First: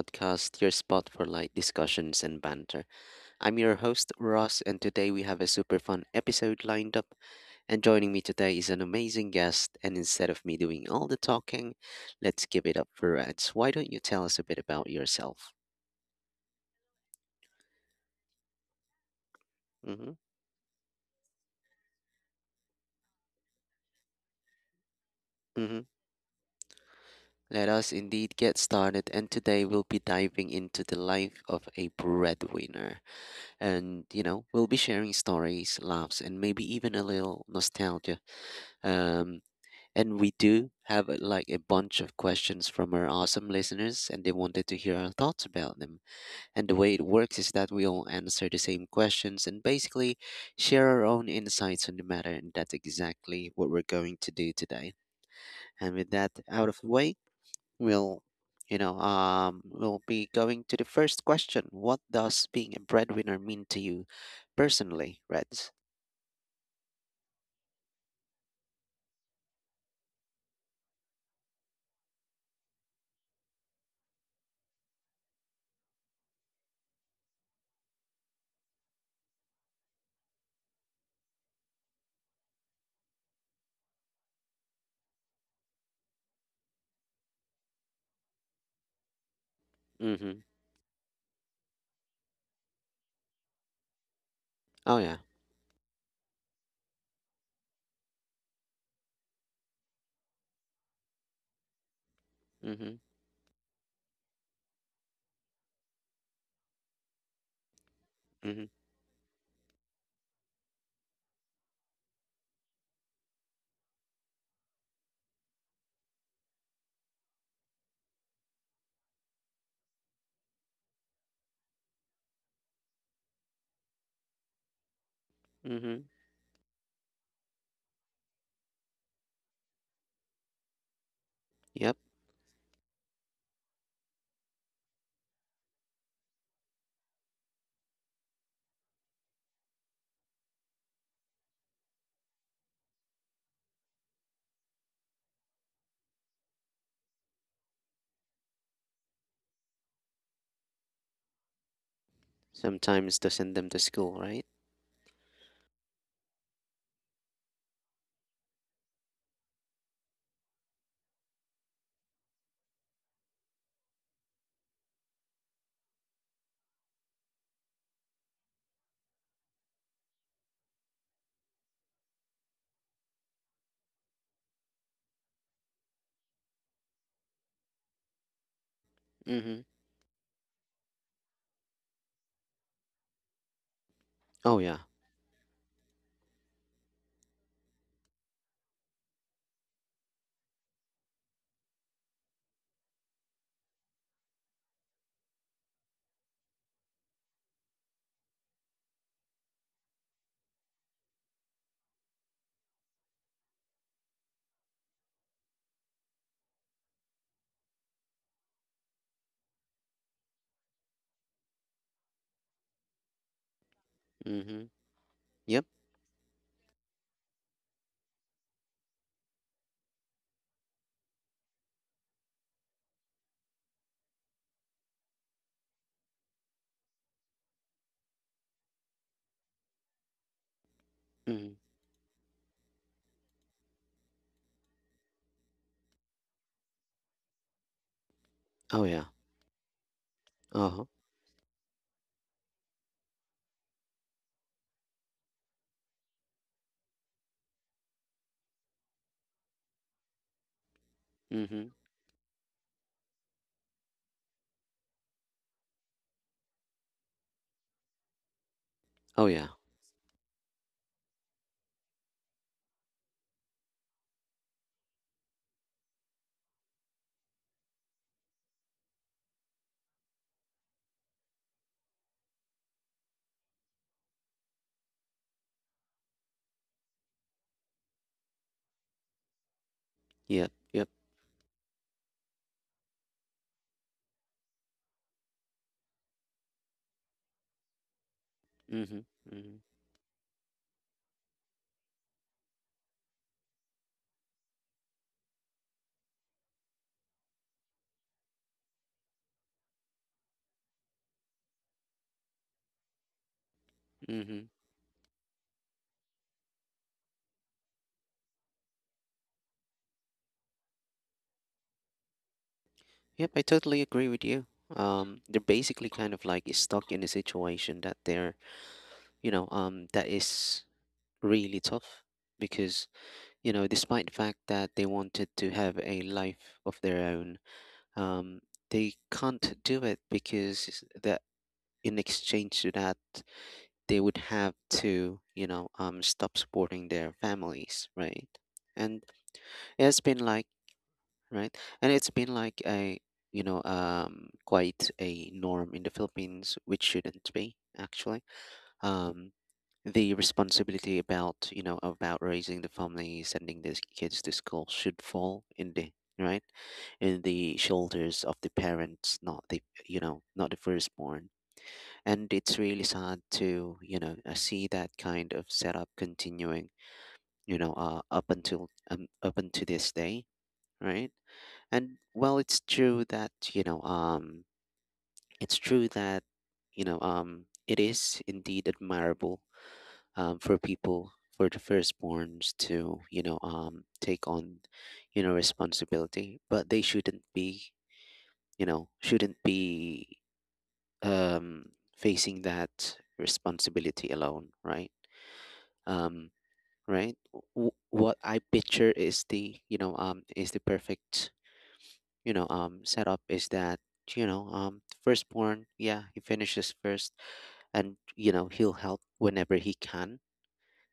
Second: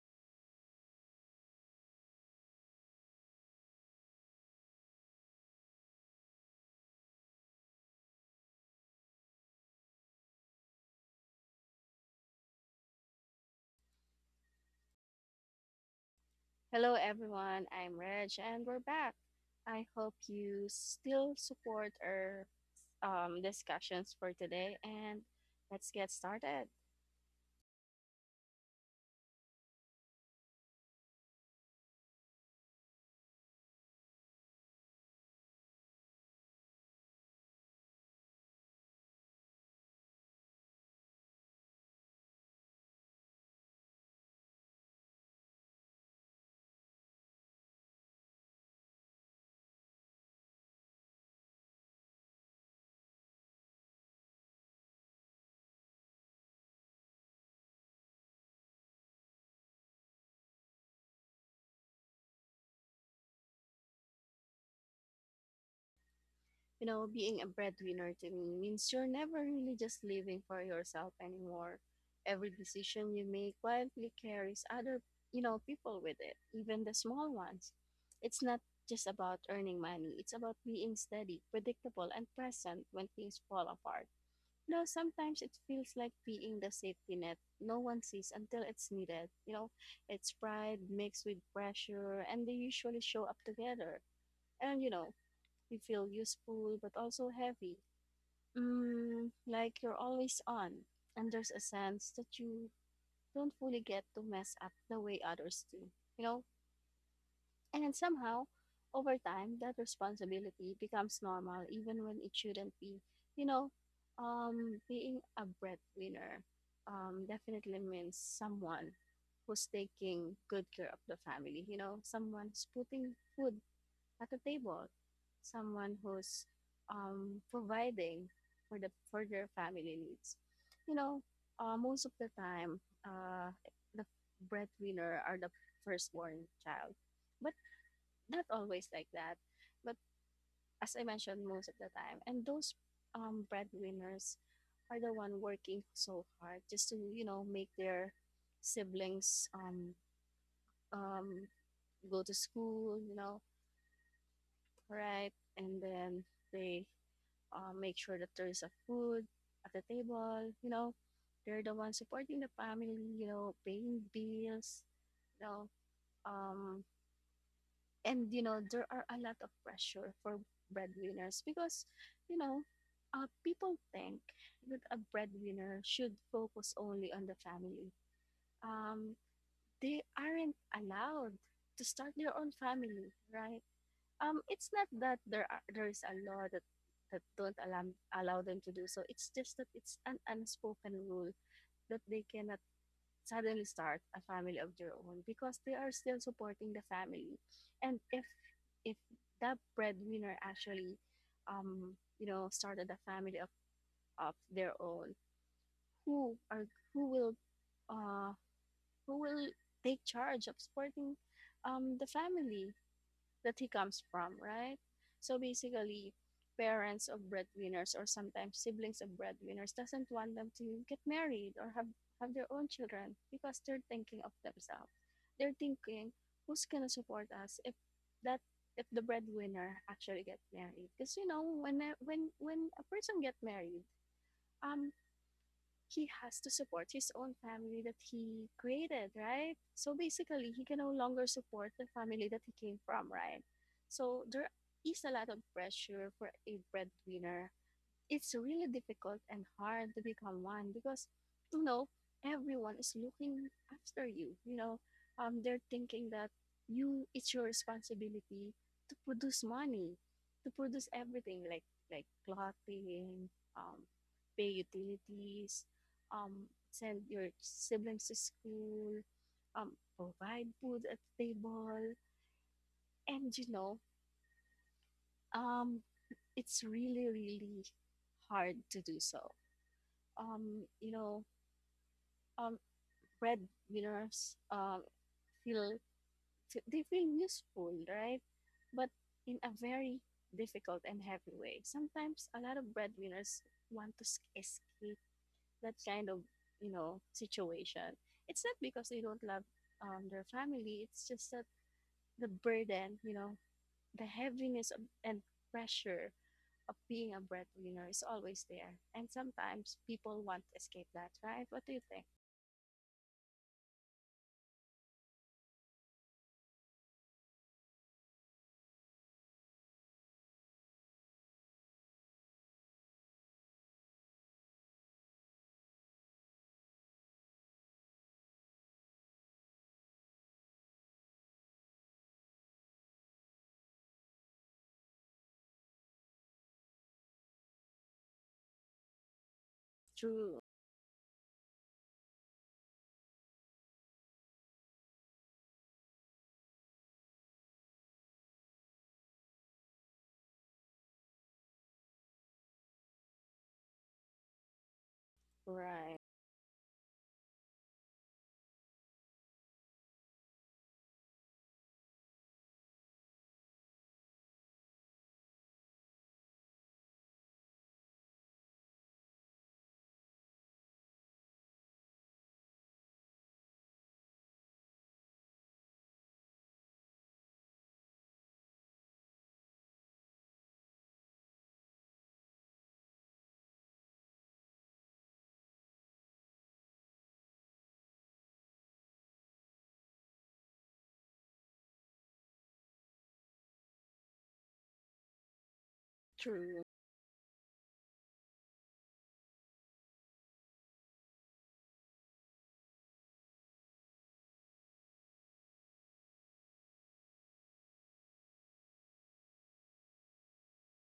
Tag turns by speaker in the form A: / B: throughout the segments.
A: Podcast, your spot for light discussions and banter. I'm your host, Ross, and today we have a super fun episode lined up. And joining me today is an amazing guest. And instead of me doing all the talking, let's give it up for Reds. Why don't you tell us a bit about yourself?
B: Hello, everyone. I'm Reg, and we're back. I
A: Mm-hmm,
B: hope you still support our discussions for today, and
A: mm-hmm.
B: let's get started.
A: Let us indeed get started. And today we'll be diving into the life of a breadwinner. And, we'll be sharing stories, laughs, and maybe even a little nostalgia Um, and we do have like a bunch of questions from our awesome listeners, and they wanted to hear our thoughts about them. And the way it works is that we all answer the same questions and basically share our own insights on the matter, and that's exactly what we're going to do today. And with that out of the way, We'll, we'll be going to the first question. What does being a breadwinner mean to you personally, Reds?
B: You know, being a breadwinner to me means you're never really just living for yourself anymore. Every decision you make quietly carries other, you know, people with it, even the small ones. It's not just about earning money, it's about being steady, predictable, and present when things fall apart. No, sometimes it feels like being the safety net no one sees until it's needed. You know, it's
A: Mm-hmm.
B: pride mixed with pressure, and they usually show up together. And, you
A: Oh
B: know,
A: yeah.
B: you feel useful but also heavy. Mm, like you're always on, and there's a sense that you
A: Mm-hmm.
B: don't fully get to mess up the way others do. You know, and somehow,
A: Mm-hmm.
B: over time, that responsibility becomes normal, even when it shouldn't be. You know, being a breadwinner definitely means someone who's taking good care of the family. You know, someone who's putting food at the table, someone
A: Mm-hmm.
B: who's providing for their family needs. You know,
A: Yep.
B: most of the time, uh, the breadwinner are the firstborn child. But not always like that, but as I mentioned, most of the time. And those breadwinners are the one working so hard just to, you know, make their siblings um, go to school, you
A: Sometimes to
B: know,
A: send them to school, right?
B: right? And then they make sure that there is a food at the table, you know. They're the ones supporting the family, you know, paying bills, you know, um, and you know there are a lot of pressure for breadwinners because you know people think that a breadwinner should focus only on the family, um,
A: Mm-hmm.
B: they aren't allowed to start their own family, right?
A: Oh
B: It's
A: yeah.
B: not that there is a law that that don't allow them to do so, it's just that it's an unspoken rule that they cannot suddenly start a family of their own because they are still supporting the family. And if that breadwinner actually, you know, started a family of their own, who are who will uh who will take charge of supporting the family that he comes from,
A: Mm-hmm.
B: right? So
A: Yep.
B: basically, parents of breadwinners or sometimes siblings of breadwinners doesn't want them to get married or have their own children because they're thinking of themselves. They're thinking, who's gonna support us if that if the breadwinner actually get married? Because you know,
A: Mm-hmm.
B: when when a person get married, um, he has to support his own family that he
A: Oh yeah.
B: created, right? So basically, he can
A: Uh-huh.
B: no longer support the family that he came from, right? So there is a lot of pressure for a breadwinner, it's really difficult and hard to become one because, you
A: Mm-hmm.
B: know, everyone is looking after you, you know, they're thinking that you, it's your responsibility to
A: Oh
B: produce
A: yeah.
B: money, to produce everything like clothing, um pay utilities, um send your siblings to school, provide food at the table. And you know, um it's really really hard to do so.
A: Yep. Yep.
B: You know, um, breadwinners feel they feel useful, right? But
A: Mm-hmm.
B: in a
A: Mm-hmm.
B: very difficult and heavy way. Sometimes a lot of breadwinners want to escape that kind of, you know, situation. It's not because they don't love their family. It's just that the burden, you know, the
A: Mm-hmm.
B: heaviness of, and pressure of being a breadwinner is always there. And sometimes people want to escape that, right? What do you think?
A: Yep, I totally agree with you. They're basically kind of like stuck in a situation that is really tough because, despite the fact that they wanted to have a life of their own, um, they can't do it because that in exchange to that, they would have to, stop supporting their families, right? And it's been
B: True.
A: like right? And it's been like a, quite a norm in the Philippines, which shouldn't be actually. Um, the responsibility about, about raising the family, sending these kids to school should fall
B: Right,
A: right? In the shoulders of the parents, not the you know not the firstborn. And it's really sad to, see that kind of setup continuing, up until this day, right? And well, it's true that, it is indeed admirable, for the firstborns to, take on, responsibility, but they shouldn't be um, facing that responsibility alone, right? Um,
B: true,
A: right? What I picture is the perfect, setup is that, firstborn, yeah, he finishes first, and he'll help whenever he can,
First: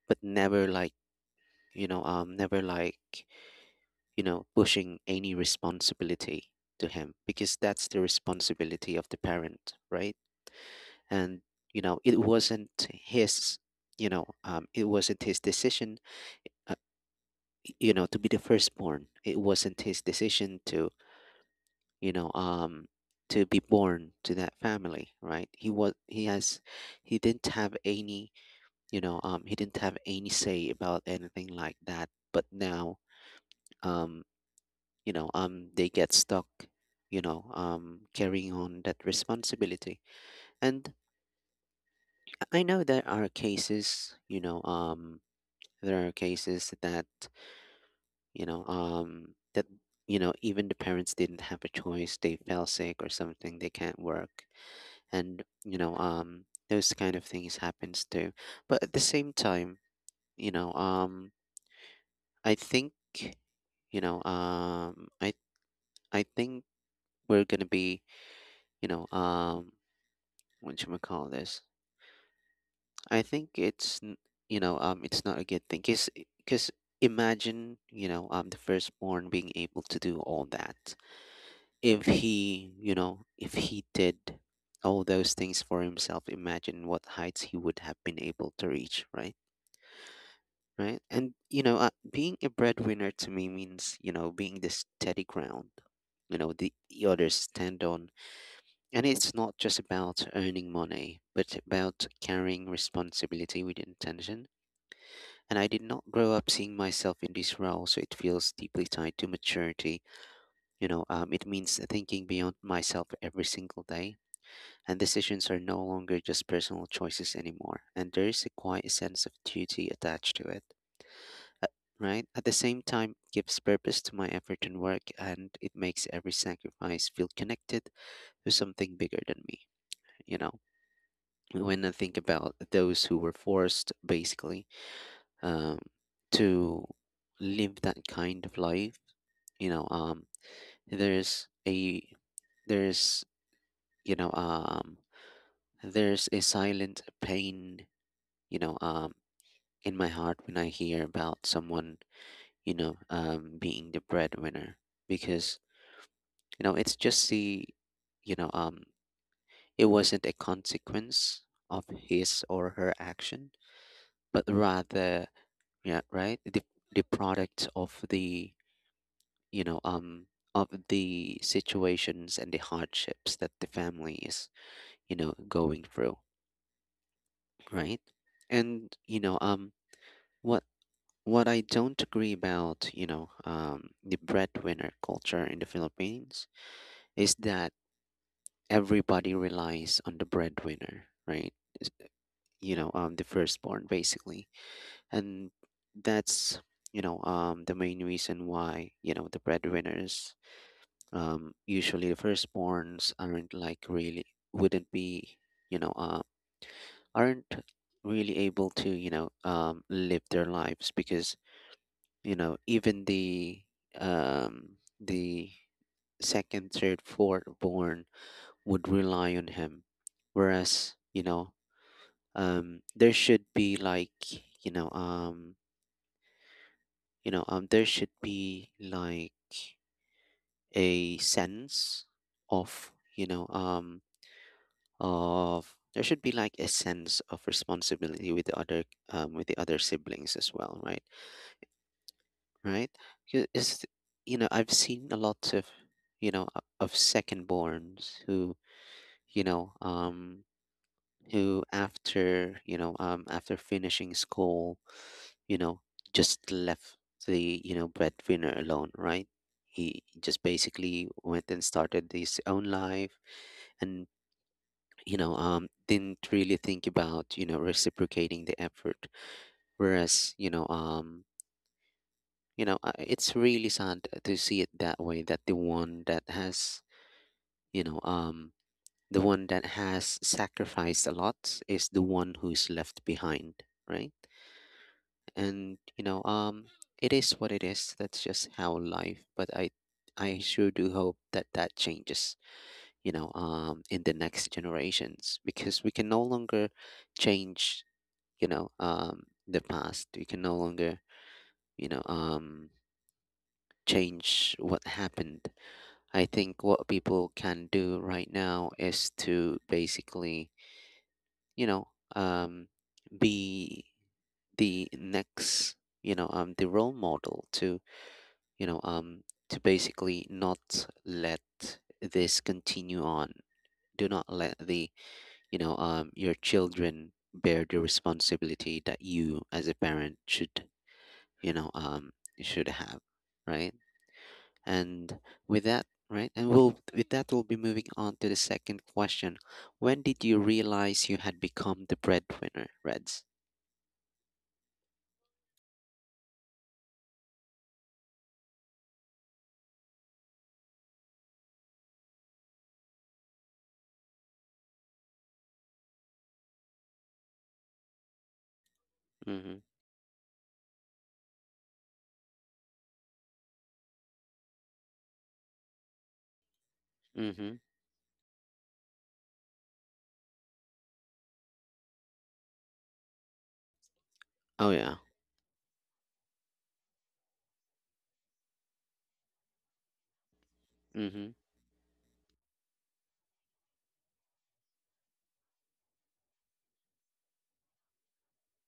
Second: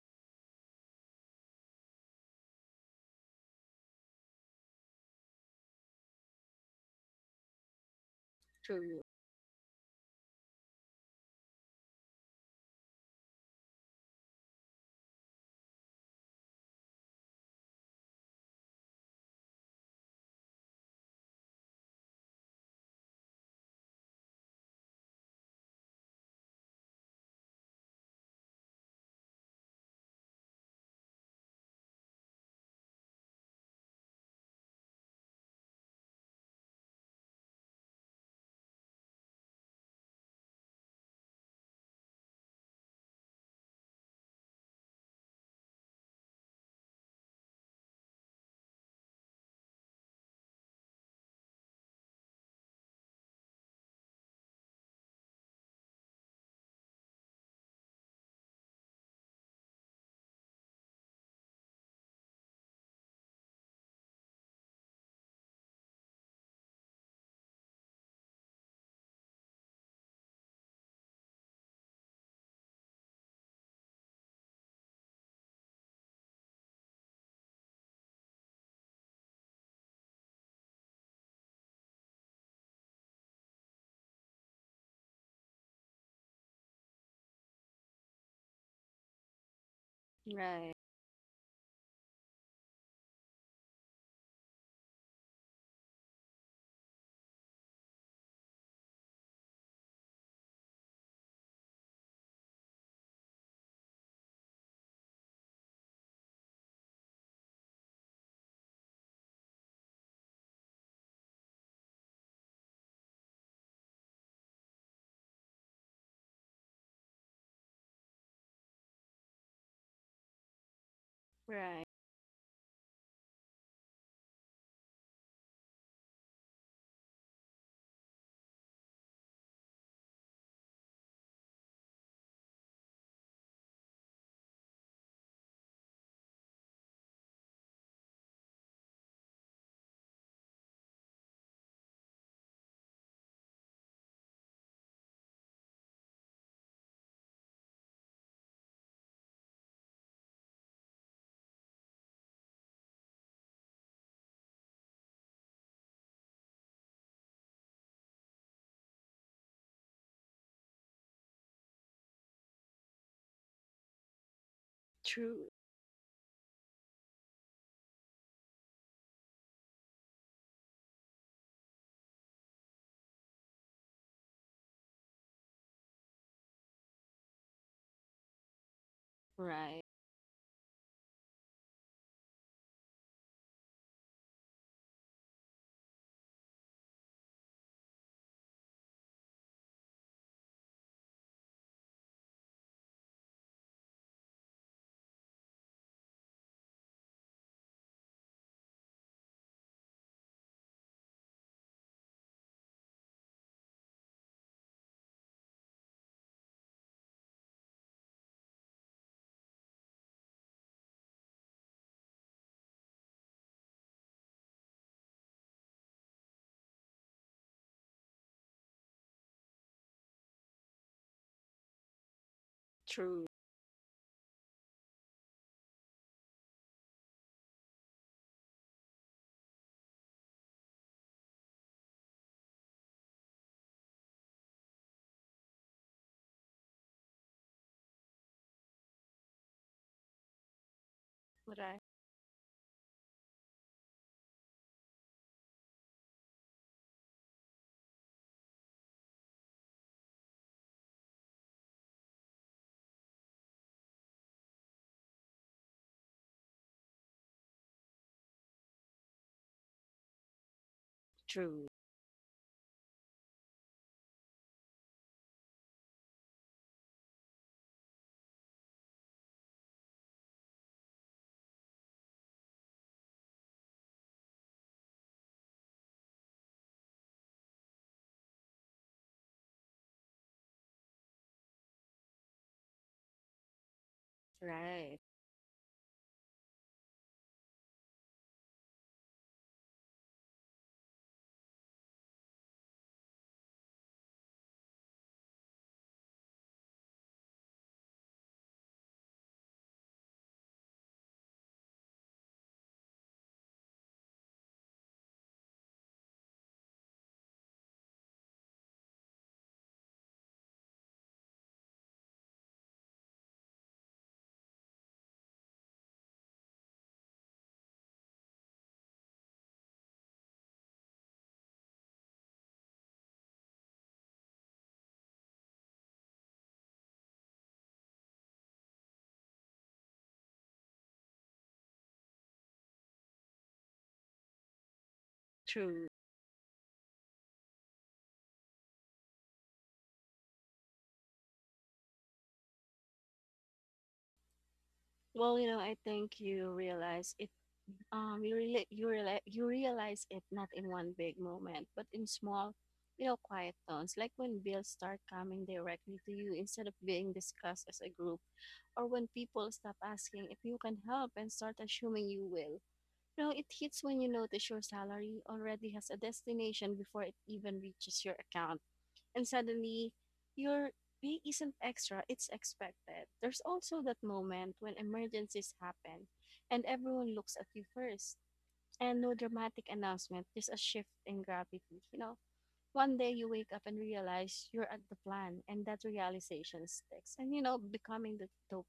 A: but never like you know never like you know pushing any responsibility to him because that's the responsibility
B: true,
A: of the parent, right? And it wasn't his you know it wasn't his decision, uh, to be the firstborn. It wasn't his decision to, you know um to be born to that family, right? he was he has he didn't have any you know he didn't have any say about anything like that, but now, um they get stuck, carrying on that responsibility. And I know there are cases that you know even the parents didn't have a choice, they fell sick or something, they can't work. And, those kind of things happens too. But at the same time, you know um I think, you know I think, we're gonna be you know what should we call this. I think it's n- you know it's not a good thing, because, because imagine, the firstborn being able to do all that, if he did all those things for himself, imagine what heights he would have been able to reach, right?
B: right,
A: Right? And, being a breadwinner to me means, being the steady ground, the others stand on, and it's not just about earning money, but about carrying responsibility with intention. And I did not grow up seeing myself in this role, so it feels deeply tied to maturity. It means thinking beyond myself every single day, and decisions are no longer just personal choices anymore. And there is a quiet sense of duty attached to it. Uh,
B: right,
A: Right? At the same time, it gives purpose to my effort and work, and it makes every sacrifice feel connected to something bigger than me. You know, when I think about those who were forced, basically, um, to live that kind of life, you know, um, there's a there's you know um there's a silent pain, you know um in my heart, when I hear about someone, being the breadwinner, because, it's just you know, um, it wasn't a consequence of his or her action, but rather,
B: true,
A: yeah, right, the product of you know, um, the situations and the hardships that the family is, going through, right? And,
B: right,
A: what what I don't agree about, the breadwinner culture in the Philippines is that everybody relies on the breadwinner, right? The firstborn, basically, and that's, the main reason why, the breadwinners, usually the firstborns, wouldn't be you know uh, aren't really able to, live their lives, because, even the second, third, fourth born would rely on him, whereas, there
B: true,
A: should be like you know um there should be like a sense of there should be like a sense of responsibility with the other siblings as well, right?
B: right,
A: Right? Y- is you know I've seen a lot of, of second borns who, you know um who after, after finishing school, you know just left the, breadwinner alone, right? He just basically went and
B: true,
A: started his own life, and, didn't really think about, reciprocating the effort, whereas, it's really sad to see it that way, that the one that has you know the one that has sacrificed a lot is the one who's left behind, right?
B: right,
A: And, it is what it is, that's just how life, but I sure do hope that that changes, in the next generations, because we can no longer change, you know um the past. We can no longer, you know um change what happened. I think what people can do right now is to basically, you know um be the next the role model you know, um, to basically not let this continue on. Do not let your children bear the responsibility that you as a parent you know, um, should have, right? And with that,
B: true.
A: right, and we'll with that we'll be moving on to the second question. When did you realize you had become the breadwinner, Reds?
B: Well, you know, I think you realize it. You really, you realize it not in one big moment, but in small, you know, quiet tones, like when bills start coming directly to you instead of being discussed as a group, or when people
A: Mm-hmm.
B: stop asking if you can help and start assuming you will. No, it hits when you notice your salary already has a destination before it
A: Mm-hmm.
B: even reaches your account. And suddenly, your pay isn't extra, it's expected. There's also that moment
A: Oh
B: when
A: yeah.
B: emergencies happen and everyone looks at you first. And no dramatic announcement, just a shift in
A: Mm-hmm.
B: gravity. You know, one day you wake up and realize you're at the plan, and that realization sticks. And, you know, becoming the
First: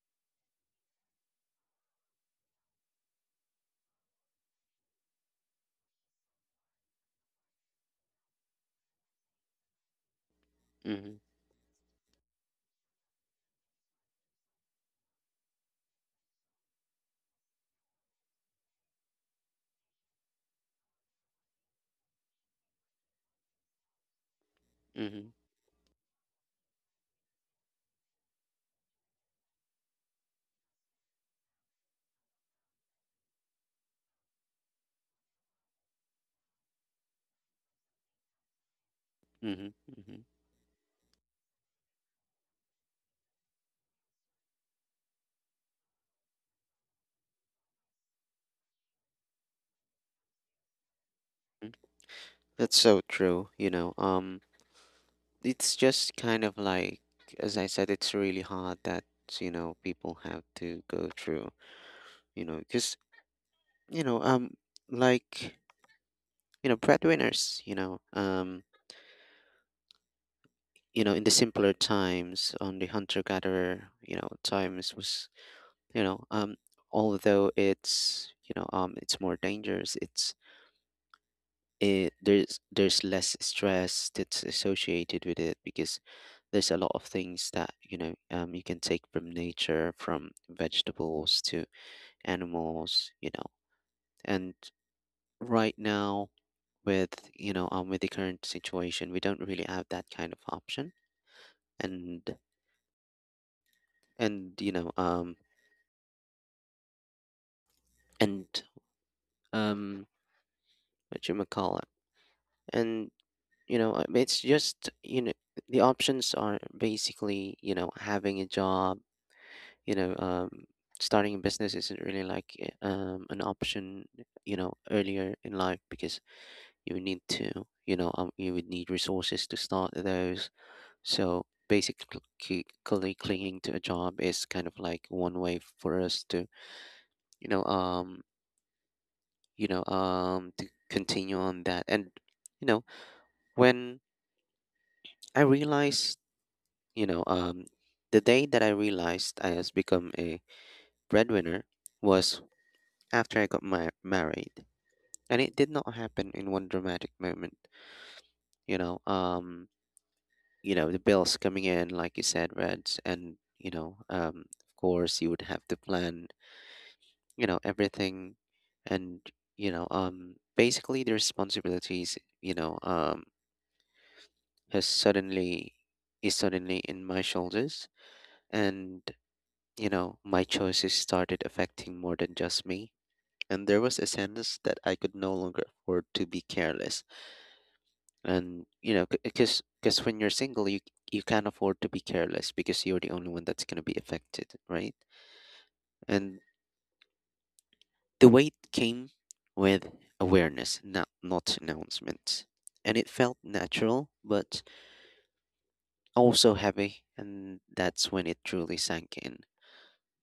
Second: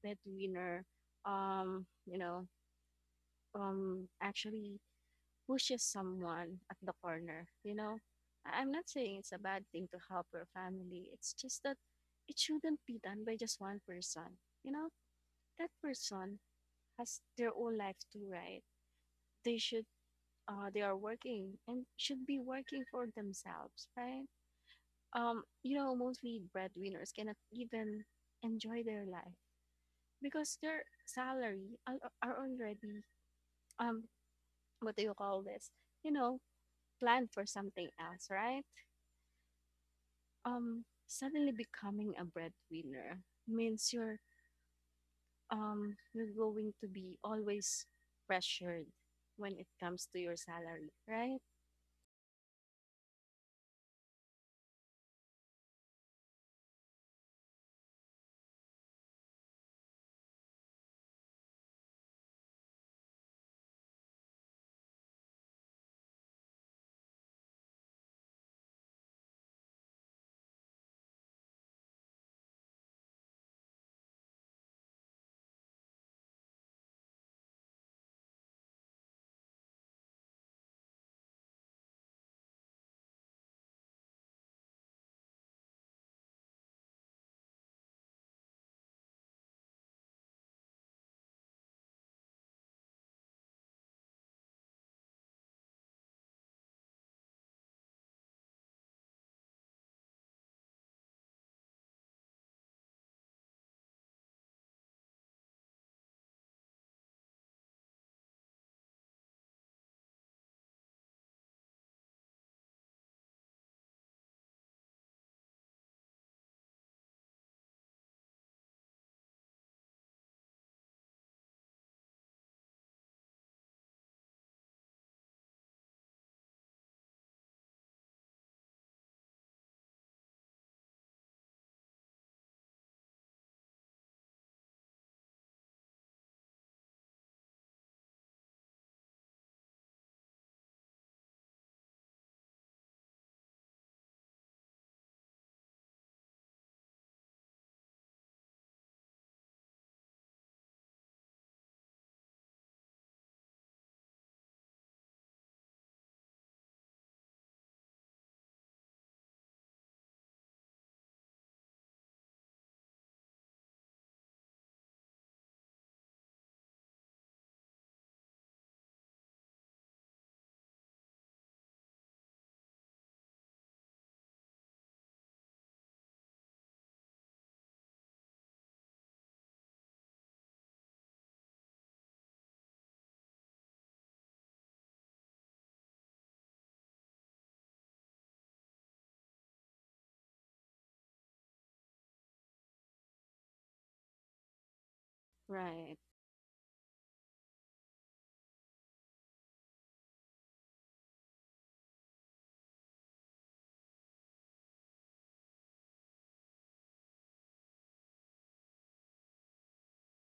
B: breadwinner, um, you know, actually pushes someone at the corner, you know? I'm not saying it's a bad thing to help your family.
A: Mm-hmm.
B: It's just that it shouldn't be done by just one person. You know, that person has their own life too, right? They should they are working and should be working for themselves, right?
A: Mm-hmm.
B: You know, mostly breadwinners cannot even enjoy their life because their salary are already, um what do you call this? You know, planned for something else, right?
A: Mm-hmm. Mm-hmm.
B: Suddenly becoming a breadwinner means you're, you're going to be always pressured when it comes to your salary, right?
A: That's so true. It's just kind of like, as I said, it's really hard that, people have to go through, because, you know, um, like, breadwinners, in the simpler times, on the hunter-gatherer, times was, you know, although it's more dangerous, it's it, there's less stress that's associated with it, because there's a lot of things that, you can take from nature, from vegetables to animals, and right now, with, with the current situation, we don't really have that kind of option. And, and you know um and um what you call it, and, it's just, the options are basically, having a job, you know um, starting a business isn't really like, an option, earlier in life, because you would need to you would need resources to start those. So basically, clinging to a job is kind of like one way for us you know um to continue on that. And, you know when I realized you know the day that I realized I has become a breadwinner was after I got married, and it did not happen in one dramatic moment. you know um the bills coming in, like you said, Reds, and, of course you would have to plan, everything. And, basically the responsibilities, you know has suddenly is suddenly in my shoulders, and My choices started affecting more than just me, and there was a sense that I could no longer afford to be careless. And because when you're single, you can't afford to be careless because you're the only one that's going to be affected, right?
B: Right,
A: And the weight came with awareness, not announcements, and it felt natural but also heavy, and that's when it truly sank in.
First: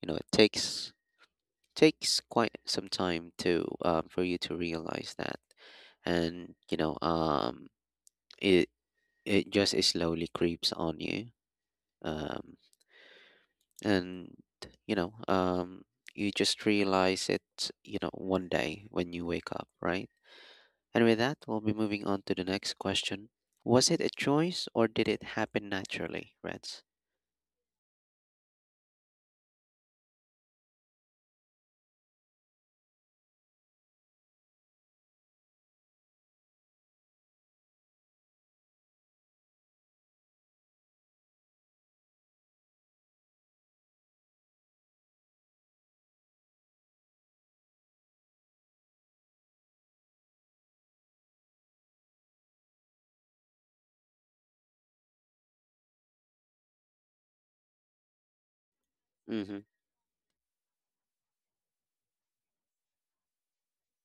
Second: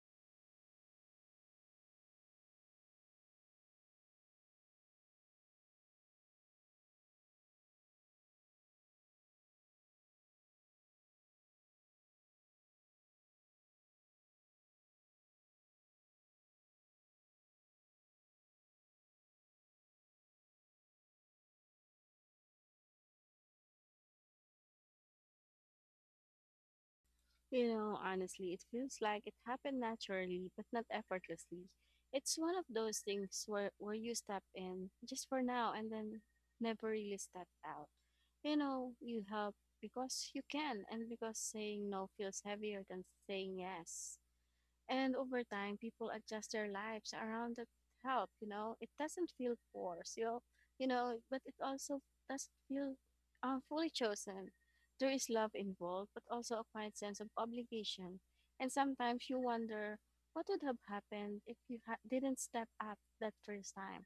A: You know, it takes quite some time to, for you to realize that. And it just slowly creeps on you. um and you know um you just realize it, you know, one day when you wake up, right? And with that, we'll be moving on to the next question. Was it a choice or did it happen naturally, Reds?
B: you know, honestly it feels like it happened naturally but not effortlessly. It's one of those things where you step in just for now and then never really step out. You know, you help because you can and because saying no feels heavier than saying yes. And over time, people adjust their lives around that help. You know, it doesn't feel forced. You know, but it also doesn't feel fully chosen. There is love involved, but also a quiet sense of obligation. And sometimes you
A: Mm-hmm.
B: wonder what would have happened if you didn't step up that first time.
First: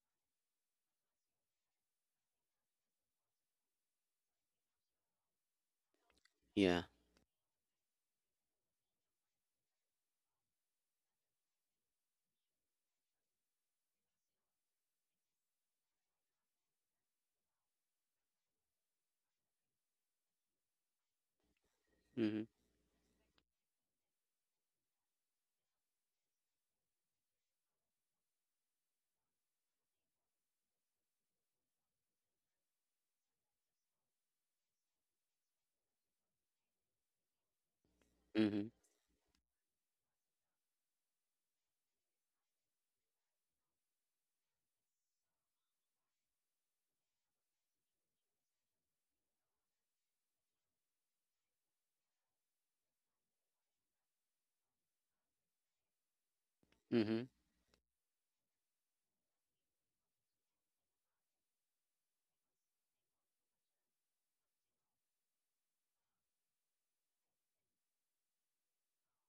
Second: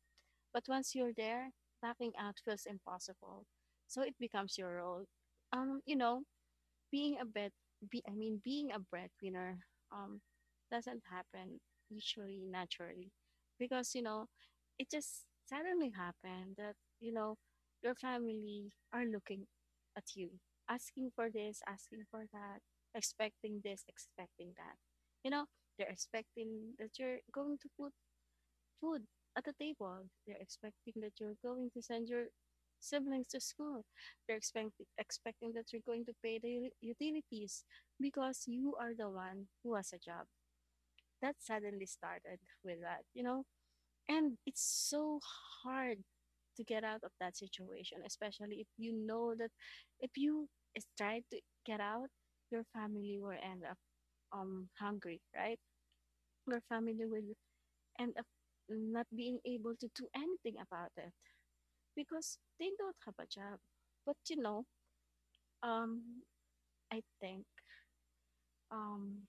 B: But once you're there, backing out feels impossible. So it becomes your role. You know,
A: Yeah.
B: being a bit be, I mean being a breadwinner um doesn't happen usually naturally because, you know, it just suddenly happened that, you know, your family are looking at you, asking for this, asking for
A: Mm-hmm.
B: that, expecting this, expecting that. You know, they're expecting that you're going to put food at the table. They're expecting that you're going to send your siblings to school. They're expecting that you're going to pay the utilities because
A: Mm-hmm.
B: you are the one who has a job. That suddenly started with that, you know? And it's so hard to get out of that situation, especially if you know that if you is try to get out, your family will end up hungry, right? Your family
A: Mm-hmm.
B: will, and not being able to do anything about it because they don't have a job. But you know, um, I think, um,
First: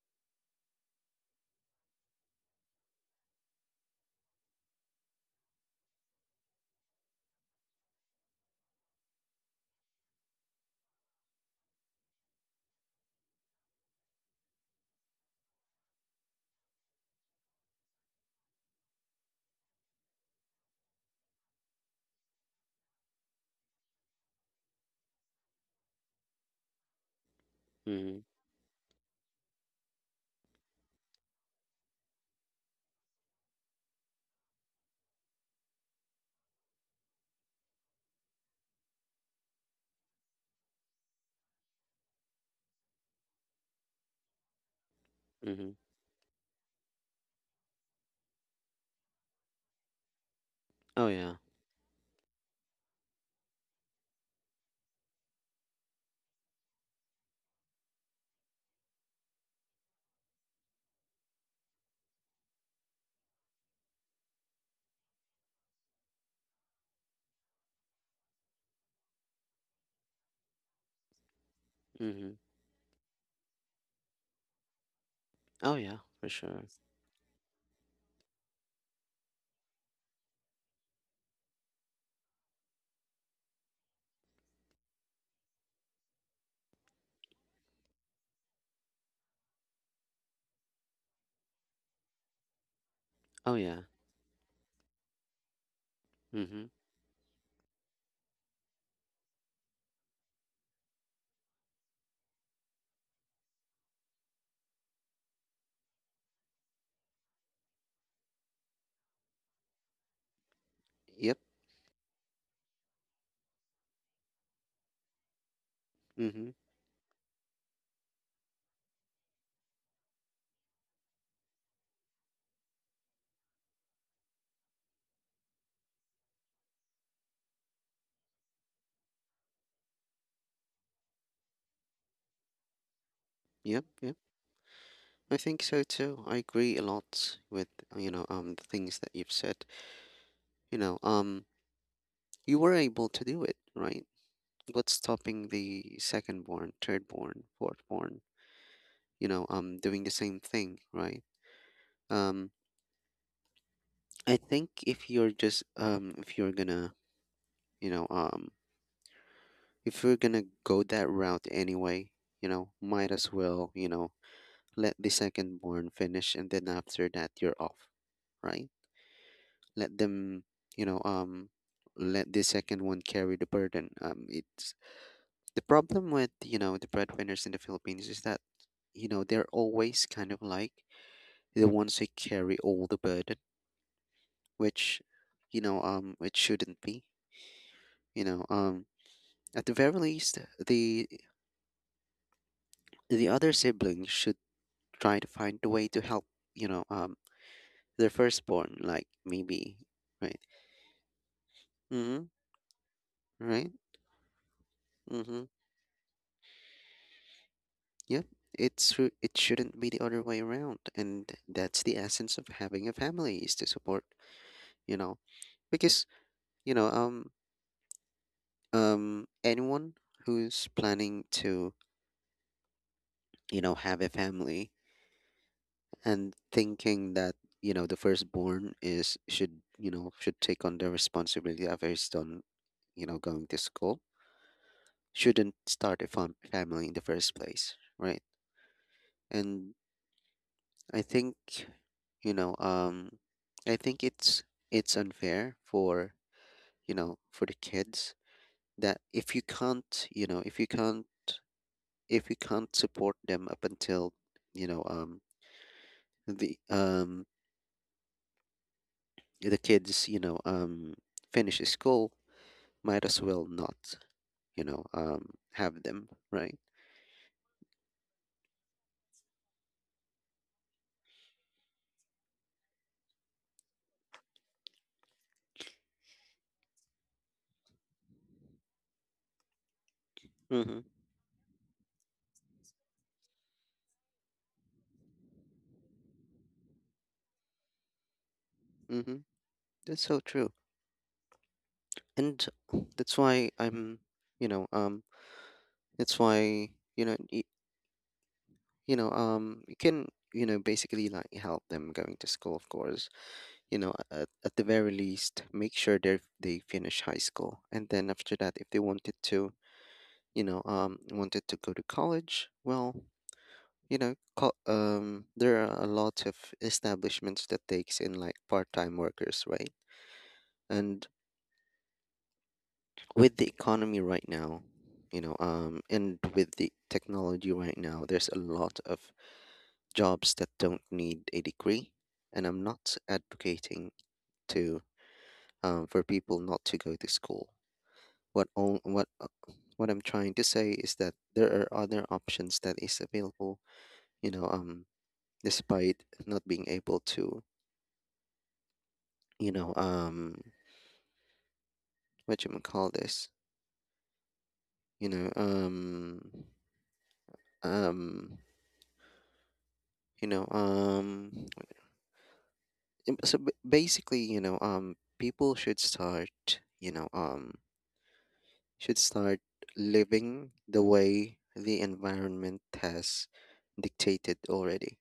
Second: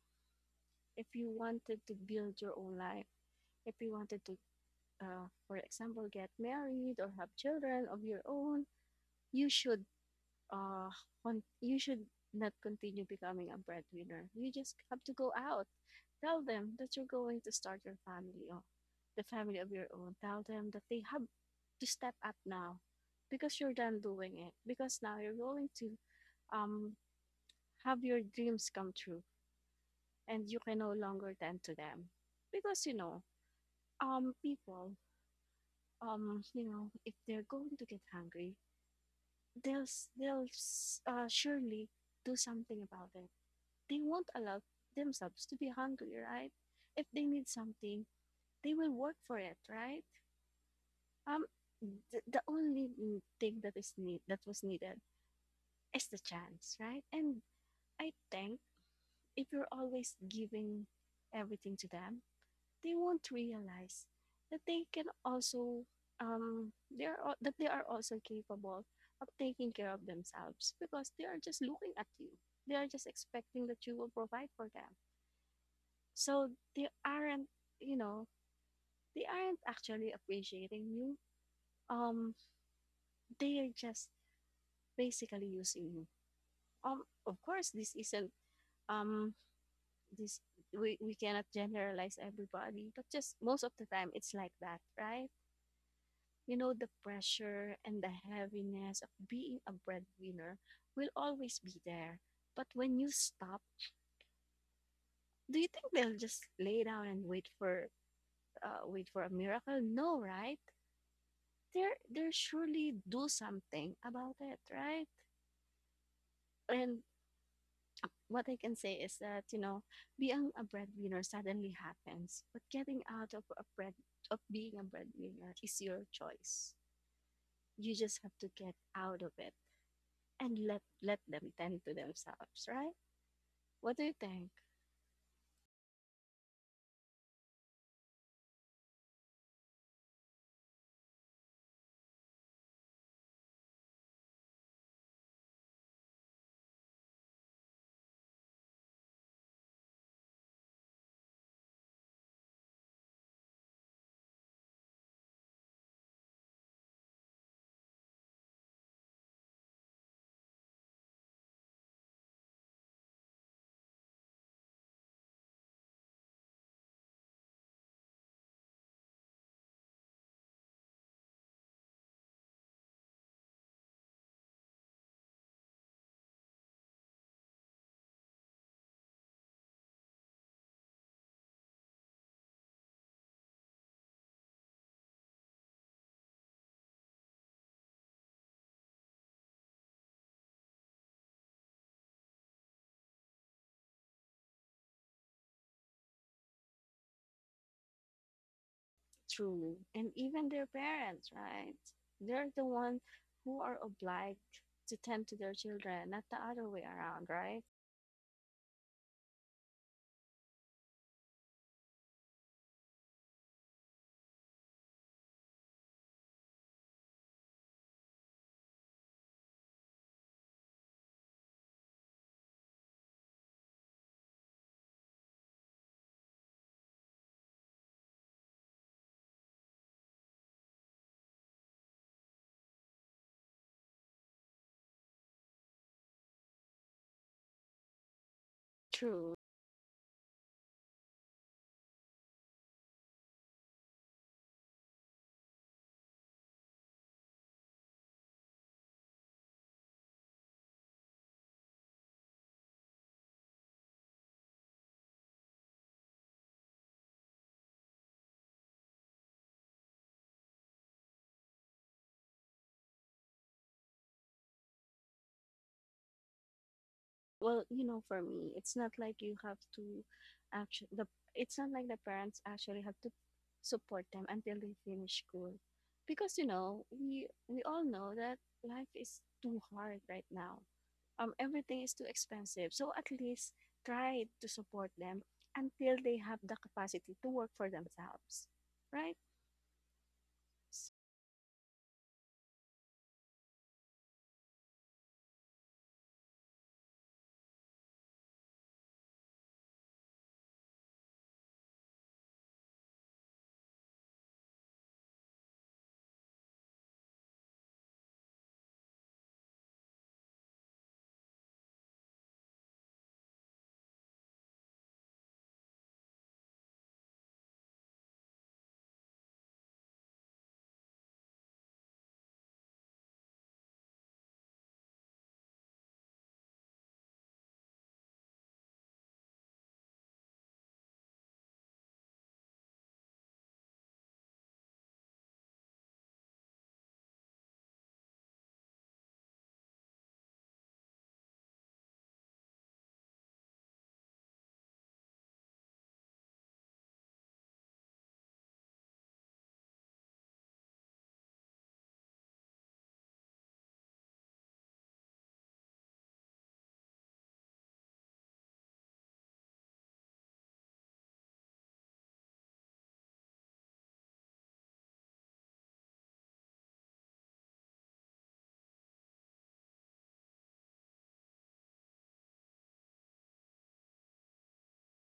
B: if you wanted to build your own life, if you wanted to, for example, get married or have children of your own, you should uh, con- you should not continue becoming a breadwinner. You just have to go out. Tell them that you're going to start your family off, the family of your own. Tell them that they have to step up now because you're done doing it. Because now you're going to, um, have your
A: Mm-hmm.
B: dreams come true and you can no longer tend to them. Because, you know, people, you know, if they're going to get hungry, they'll, they'll surely do something about it. They won't allow themselves to be
A: Mm-hmm.
B: hungry, right? If they need something, they will work for it, right?
A: Oh yeah.
B: Um, the only thing that is need that was needed is the chance, right? And I think if you're always giving everything to them, they won't realize that they can also um they are also capable of taking care of themselves because they are just looking at you.
A: Mm-hmm.
B: They are just expecting that you will provide for them.
A: Oh yeah, for
B: So
A: sure.
B: they aren't, you know, they aren't actually appreciating you. Um they are just basically using you. Of course, this isn't um this we cannot generalize everybody, but just
A: Oh
B: most of
A: yeah.
B: the time it's like that, right? You
A: Mm-hmm.
B: know, the pressure and the heaviness of being a breadwinner will always be there. But when you stop, do you think they'll just lay down and wait for, wait for a miracle? No, right?
A: Yep.
B: They're surely do something about it, right?
A: Mm-hmm.
B: And what I can say is that, you know, being a breadwinner suddenly happens, but getting out of a bread of being a breadwinner is your choice. You just have to get out of it and let them tend to themselves, right?
A: Yep.
B: What do you
A: Yep.
B: think?
A: I think so too. I agree a lot with, you know, the things that you've said. You know, you were able to do it, right? What's stopping the second born, third born, fourth born, you know, doing the same thing, right? Um, I think if you're just, if you're gonna, you know, if you're gonna go that route anyway, you know, might as well, you know, let the second born finish, and then after that, you're off, right? Let them, you know, let the second one carry the burden. It's the problem with, you know, the breadwinners in the Philippines is that, you know, they're always kind of like the ones who carry all the burden, which, you know, it shouldn't be. You know, at the very least, the other siblings should try to find a way to help. You know, their firstborn, like
B: True.
A: maybe,
B: And
A: right?
B: even their parents, right?
A: Mm-hmm.
B: They're the ones who
A: Right.
B: are obliged to tend to
A: Mm-hmm.
B: their children, not the other way around, right?
A: Yep. It's true. It shouldn't be the other way around, and that's the essence of having a family is to support. You know, because, you know, anyone who's planning to, you know, have a family and thinking that, you know, the firstborn is should, you know, should take on the responsibility after he's done, you know, going to school, shouldn't start a family in the first place, right?
B: True.
A: And I think, you know, I think it's unfair for, you know, for the kids, that if you can't, you know, if you can't, if you can't support them up until, you know, the um the kids, you know, finish school, might as well not, you know, have them, right?
B: Well, for me it's not like you have to actually the it's not like the parents actually have to support them until they finish school because we all know that life is too hard right now.
A: Mm-hmm.
B: Everything is too expensive, so at least try to support them until they have the capacity to work for themselves, right?
A: Mm-hmm. That's so true,
B: S-
A: and that's why I'm, you know, that's why, you know, you know, you can, you know, basically like help them going to school, of course. You know, at the very least, make sure they finish high school, and then after that, if they wanted to, you know, wanted to go to college, well, you know, there are a lot of establishments that takes in like part-time workers, right? And with the economy right now, you know, and with the technology right now, there's a lot of jobs that don't need a degree. And I'm not advocating to for people not to go to school. What on, what what I'm trying to say is that there are other options that is available. You know, despite not being able to, you know, what you call this, you know, um you know, basically, you know, people should start, you know, should start living the way the environment has dictated already,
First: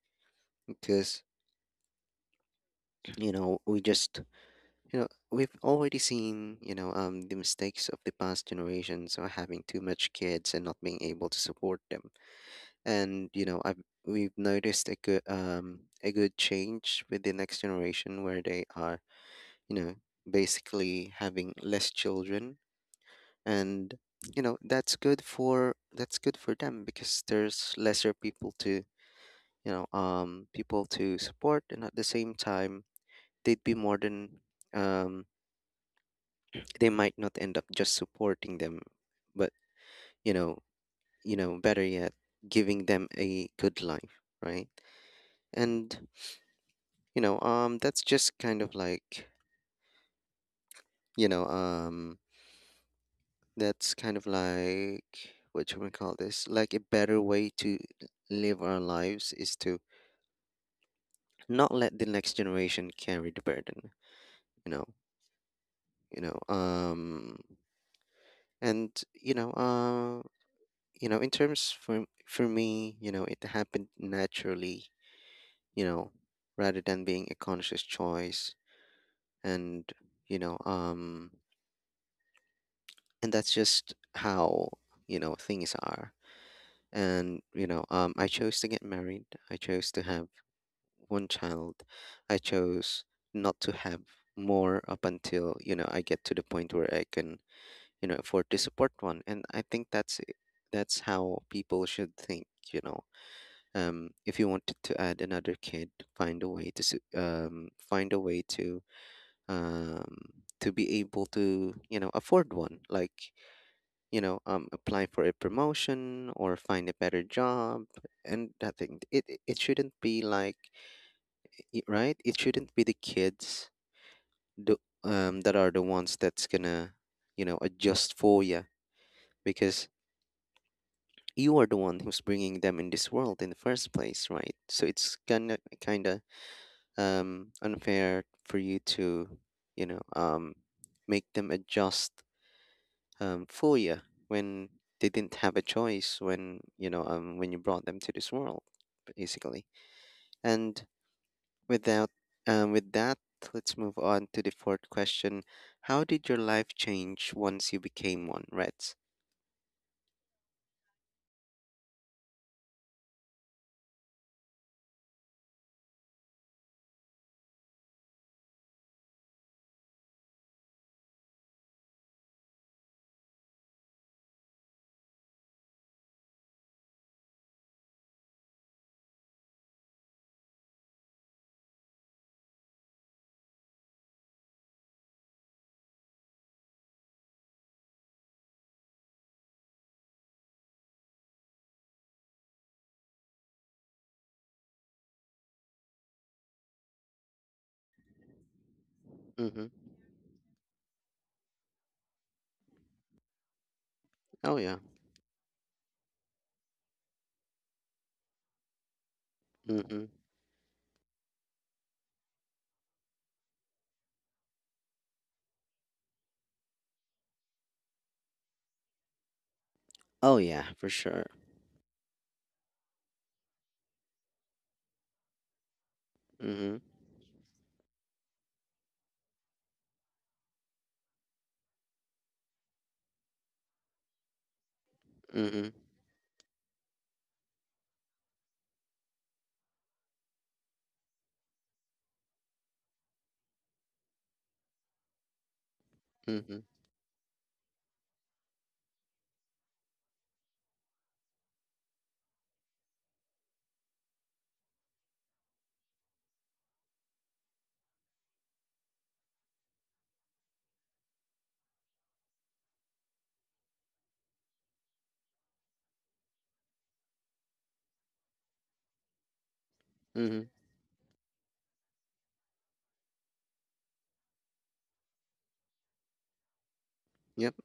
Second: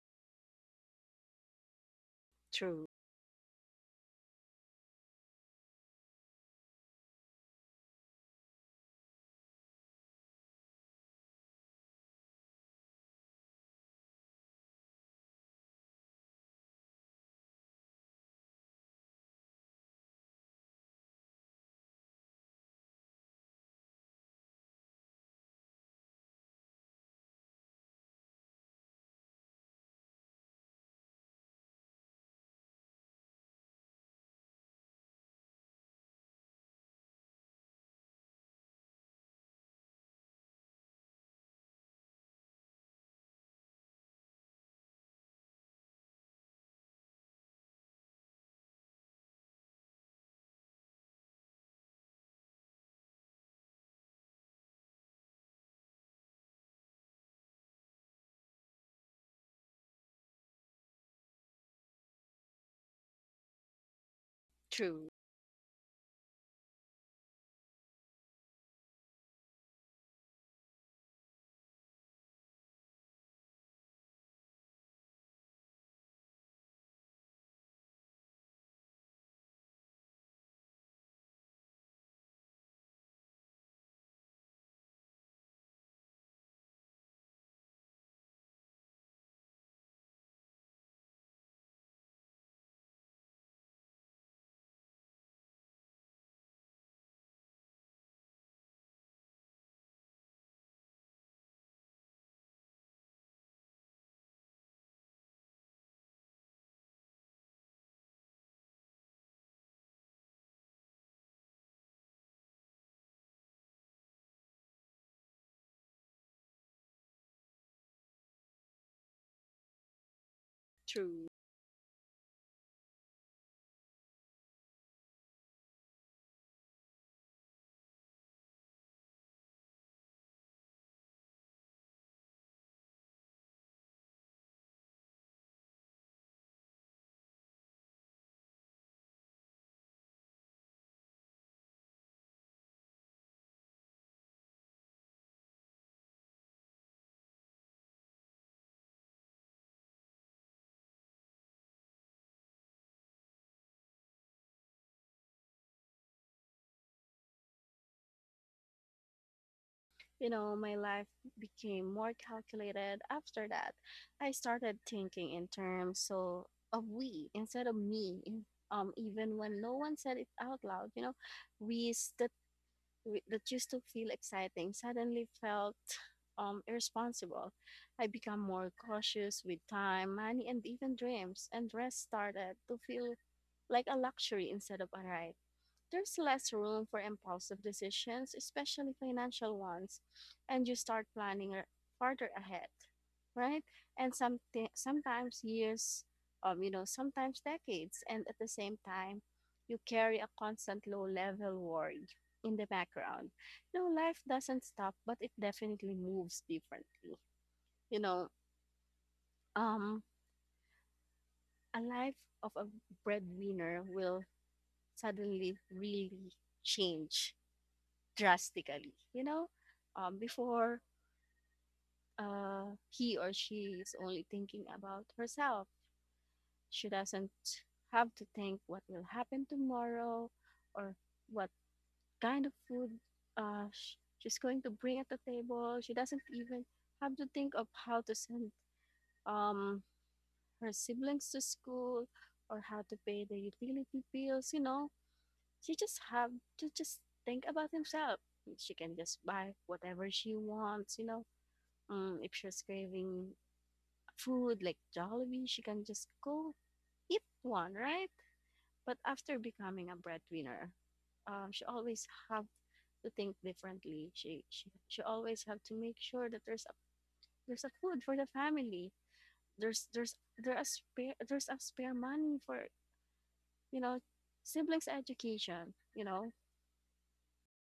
A: because,
B: True,
A: you know, we just, you know, we've already seen, you know, the mistakes of the past generations are having too much kids and not being able to support them. And you know I've we've noticed a good, a good change with the next generation where they are, you know, basically having less children. And you know that's good for them, because there's lesser people to, you know, people to support, and at the same time, they'd be more than, um they might not end up just supporting them, but, you know, better yet, giving them a good life, right? And, you know, that's just kind of like, you know, that's kind of like what you we call this, like, a better way to live our lives is to not let the next generation carry the burden, you know.
B: true,
A: You know, and you know, you know, in terms for me, you know, it happened naturally, you know, rather than being a conscious choice. And, you know, and that's just how, you know, things are. And you know, I chose to get married, I chose to have one child, I chose not to have more up until, you know, I get to the point where I can, you know, afford to support one. And I think that's how people should think. You know, if you wanted to add another kid, find a way to find a way to, um, to be able to, you know, afford one, like, you know, apply for a promotion or find a better job. And that thing, it shouldn't be like,
B: true.
A: right, it shouldn't be the kids, the, that are the ones that's gonna, you know, adjust for you, because you are the one who's bringing them in this world in the first place, right? So it's kind of unfair for you to, you know, make them adjust, for you when they didn't have a choice, when, you know, when you brought them to this world, basically. And without, with that, let's move on to the fourth question: how did your life change once you became one, Reds?
B: You know, my life became more calculated after that. I started thinking in terms of we instead of me. Even when no one said it out loud, we that that used to feel exciting suddenly felt irresponsible. I became more cautious with time, money, and even dreams, and rest started to feel like a luxury instead of a right. There's less room for impulsive decisions, especially financial ones, and you start planning farther ahead, right? And sometimes years, sometimes decades, and at the same time,
A: Mm-hmm.
B: you carry a constant low-level worry in the background. You know, life
A: Oh
B: doesn't
A: yeah.
B: stop, but it definitely moves differently. You know, um,
A: Mm-hmm.
B: a life of a breadwinner will suddenly really change drastically. You know,
A: Oh yeah,
B: before
A: for sure.
B: he or she is only thinking about herself.
A: Mm-hmm.
B: She doesn't have to think what will happen tomorrow, or what kind of food she's going to bring at the
A: Mm-hmm.
B: table. She doesn't even have to think of how to send um, her siblings to school, or how to pay the utility bills. You know, she just have
A: Mm-hmm.
B: to just think about himself. She can just buy whatever she wants. You know, if she's craving food like Jollibee, she can just go eat one, right? But after becoming a breadwinner, she always have to think differently. She always have to make sure that there's a food for the family. There's there's
A: Mm-hmm.
B: there's a spare there's a spare money for you know siblings education. You know.
A: Yep.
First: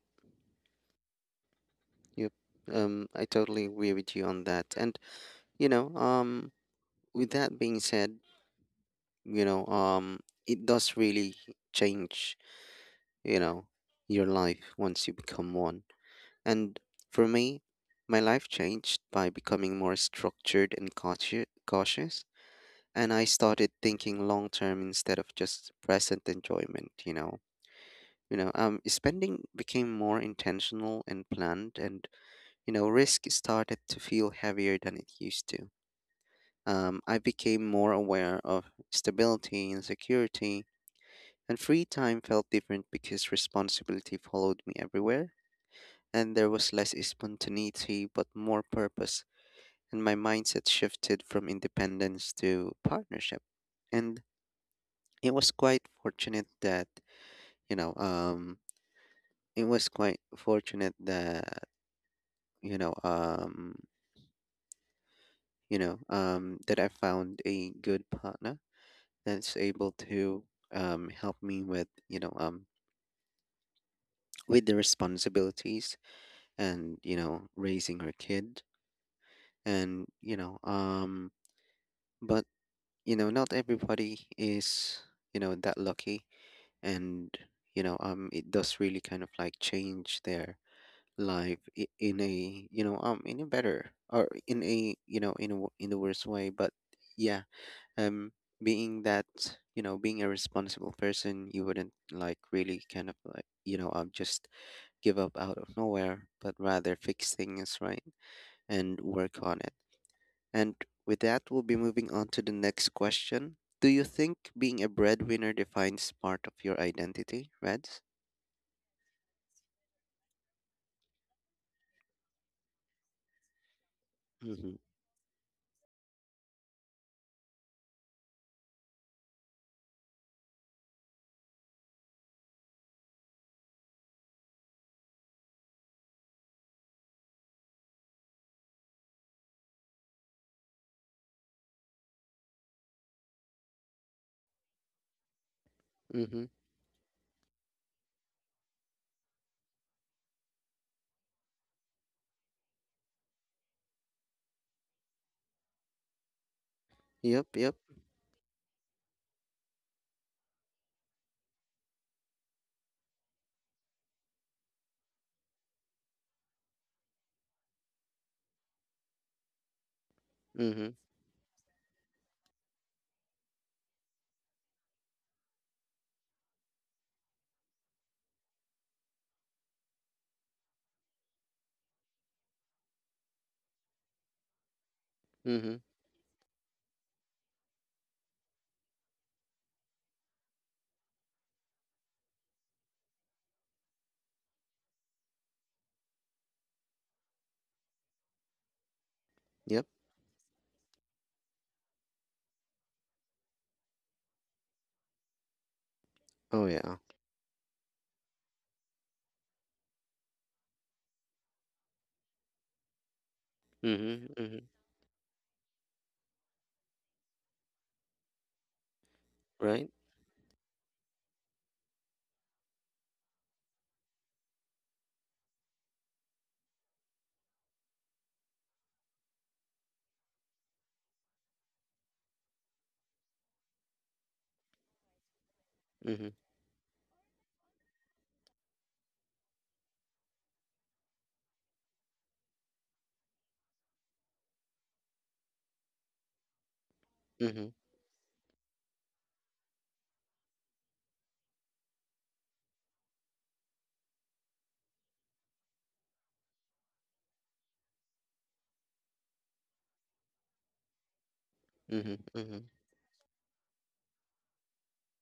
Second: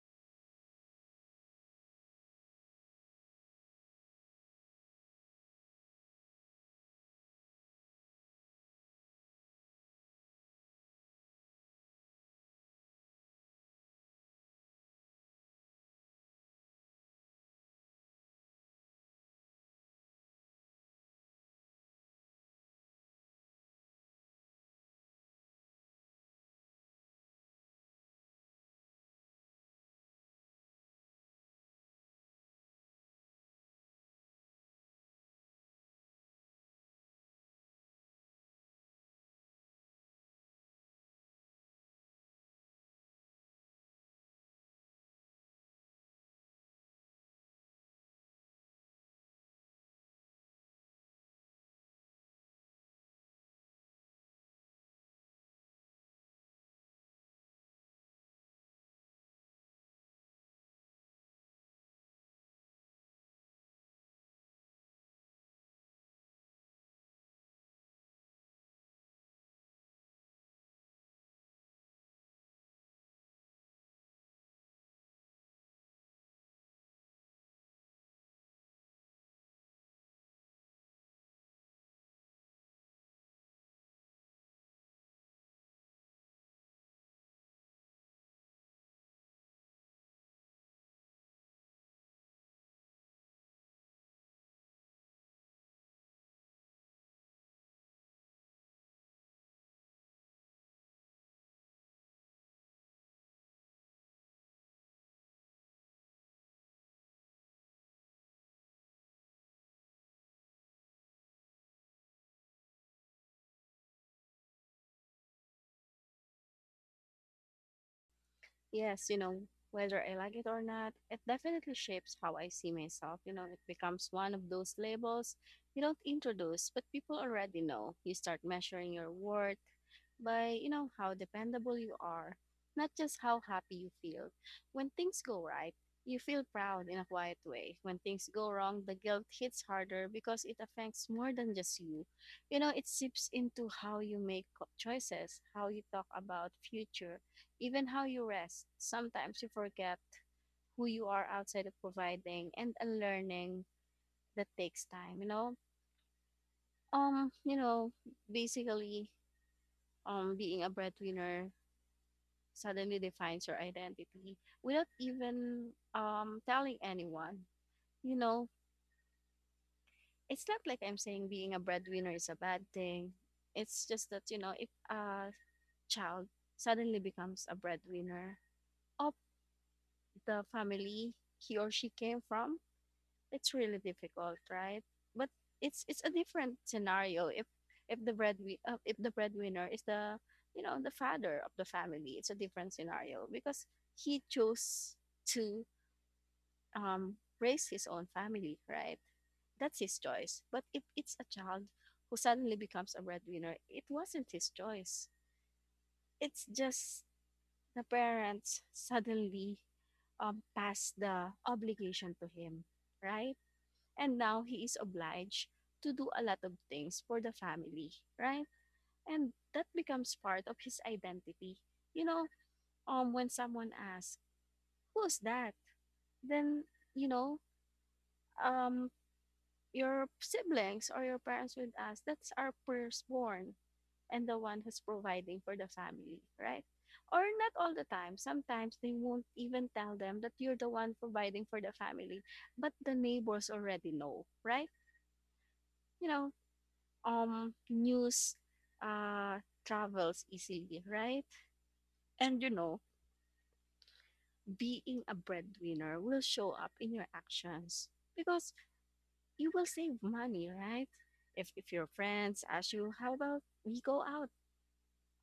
A: Yep. I totally agree with you on that. And you know, with that being said, you know, it does really change, you know, your life once you become one. And for me, my life changed by becoming more structured and cautious, and I started thinking long term instead of just present enjoyment. You know, spending became more intentional and planned, and you know risk started to feel heavier than it used to. I became more aware of stability and security. And free time felt different because responsibility followed me everywhere, and there was less spontaneity but more purpose. And my mindset shifted from independence to partnership. And it was quite fortunate that, you know, it was quite fortunate that, you know, um, you know, that I found a good partner that's able to, help me with, you know, with the responsibilities and, you know, raising her kid. And you know, but you know not everybody is, you know, that lucky. And, you know, it does really kind of like change their life, in a, you know, in a better or in a, you know, in a in the worst way, but yeah. um being that, you know, being a responsible person, you wouldn't like really kind of like, you know, just give up out of nowhere but rather fix things, right, and work on it. And with that, we'll be moving on to the next question. Do you think being a breadwinner defines part of your identity, Reds?
B: Yes, whether I like it or not, it definitely shapes how I see myself. You know, it becomes one of those
A: Mm-hmm.
B: labels you don't introduce, but people already know. You start measuring your worth by, how dependable you are, not just how happy you feel. When things go right, you feel proud in a quiet way. When things go wrong, the guilt hits harder because it affects more than just you. You know, it seeps into how you make choices, how you talk
A: Mm-hmm.
B: about future, even how you rest. Sometimes you forget who you are outside of providing, and a learning that takes time, you know?
A: Yep.
B: You
A: Yep.
B: know, basically, being a breadwinner suddenly defines your identity without even telling anyone. You know, it's not like
A: Mm-hmm.
B: I'm saying being a breadwinner is a bad thing. It's just that, if a child suddenly becomes a breadwinner of the family he or she came from, it's really difficult, right? But
A: Mm-hmm.
B: it's a different scenario if if the breadwinner is the the father of the family. It's a different scenario because he chose to raise his own family, right? That's
A: Yep.
B: his choice. But if it's a child who suddenly becomes a breadwinner, it wasn't his choice. It's
A: Oh yeah.
B: just the parents suddenly pass the obligation to him, right? And
A: Mm-hmm.
B: now he
A: Mm-hmm.
B: is obliged to do a lot of things for the family, right? And that
A: Right.
B: becomes part of his identity. You know, when someone asks, "Who's that?" then, you know, um, your siblings or your parents would ask, "That's our firstborn and the one who's providing for the family,"
A: Mm-hmm.
B: right? Or not all the time. Sometimes they won't even tell them that you're the one providing for the family, but the neighbors already know, right? You know,
A: Mm-hmm.
B: news uh travels easily, right? And being a breadwinner will show up in your actions because you will save money, right? If your
A: Mm-hmm.
B: friends
A: Mm-hmm.
B: ask you, how about we go out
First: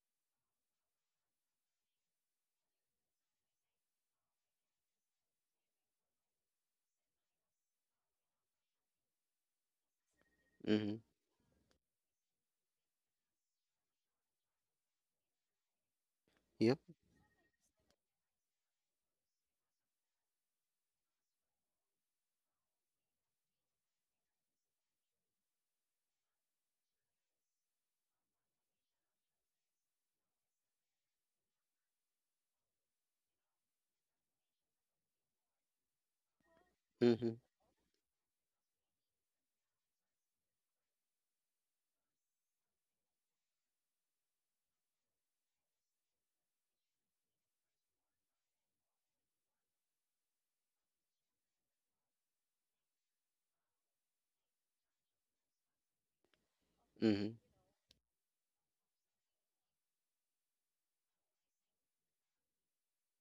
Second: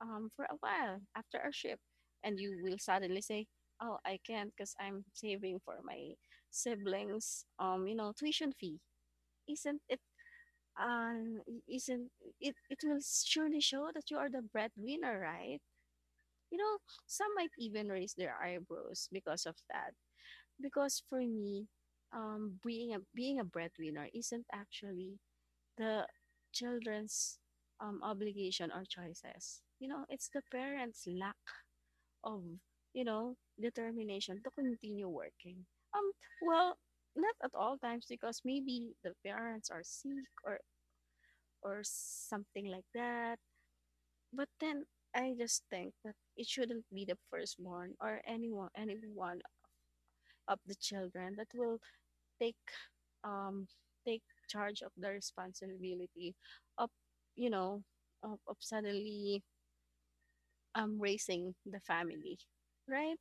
B: for a while after our shift, and you will suddenly say, "Oh, I can't because I'm saving for my siblings tuition fee." Isn't it?
A: Mm-hmm.
B: Um, isn't it? It will surely show that you are the breadwinner, right? You know,
A: Yep.
B: some might even raise their eyebrows because of that. Because for me, being a breadwinner isn't actually the children's obligation or choices. You know, it's the parents' lack of determination to continue working. Um, well, not
A: Mm-hmm.
B: at all times, because maybe the parents are sick or something like that, but then I just think that it shouldn't be the firstborn, or anyone, any one of the children that will take, um, take charge of the responsibility of,
A: Mm-hmm.
B: you know, of suddenly raising the family, right?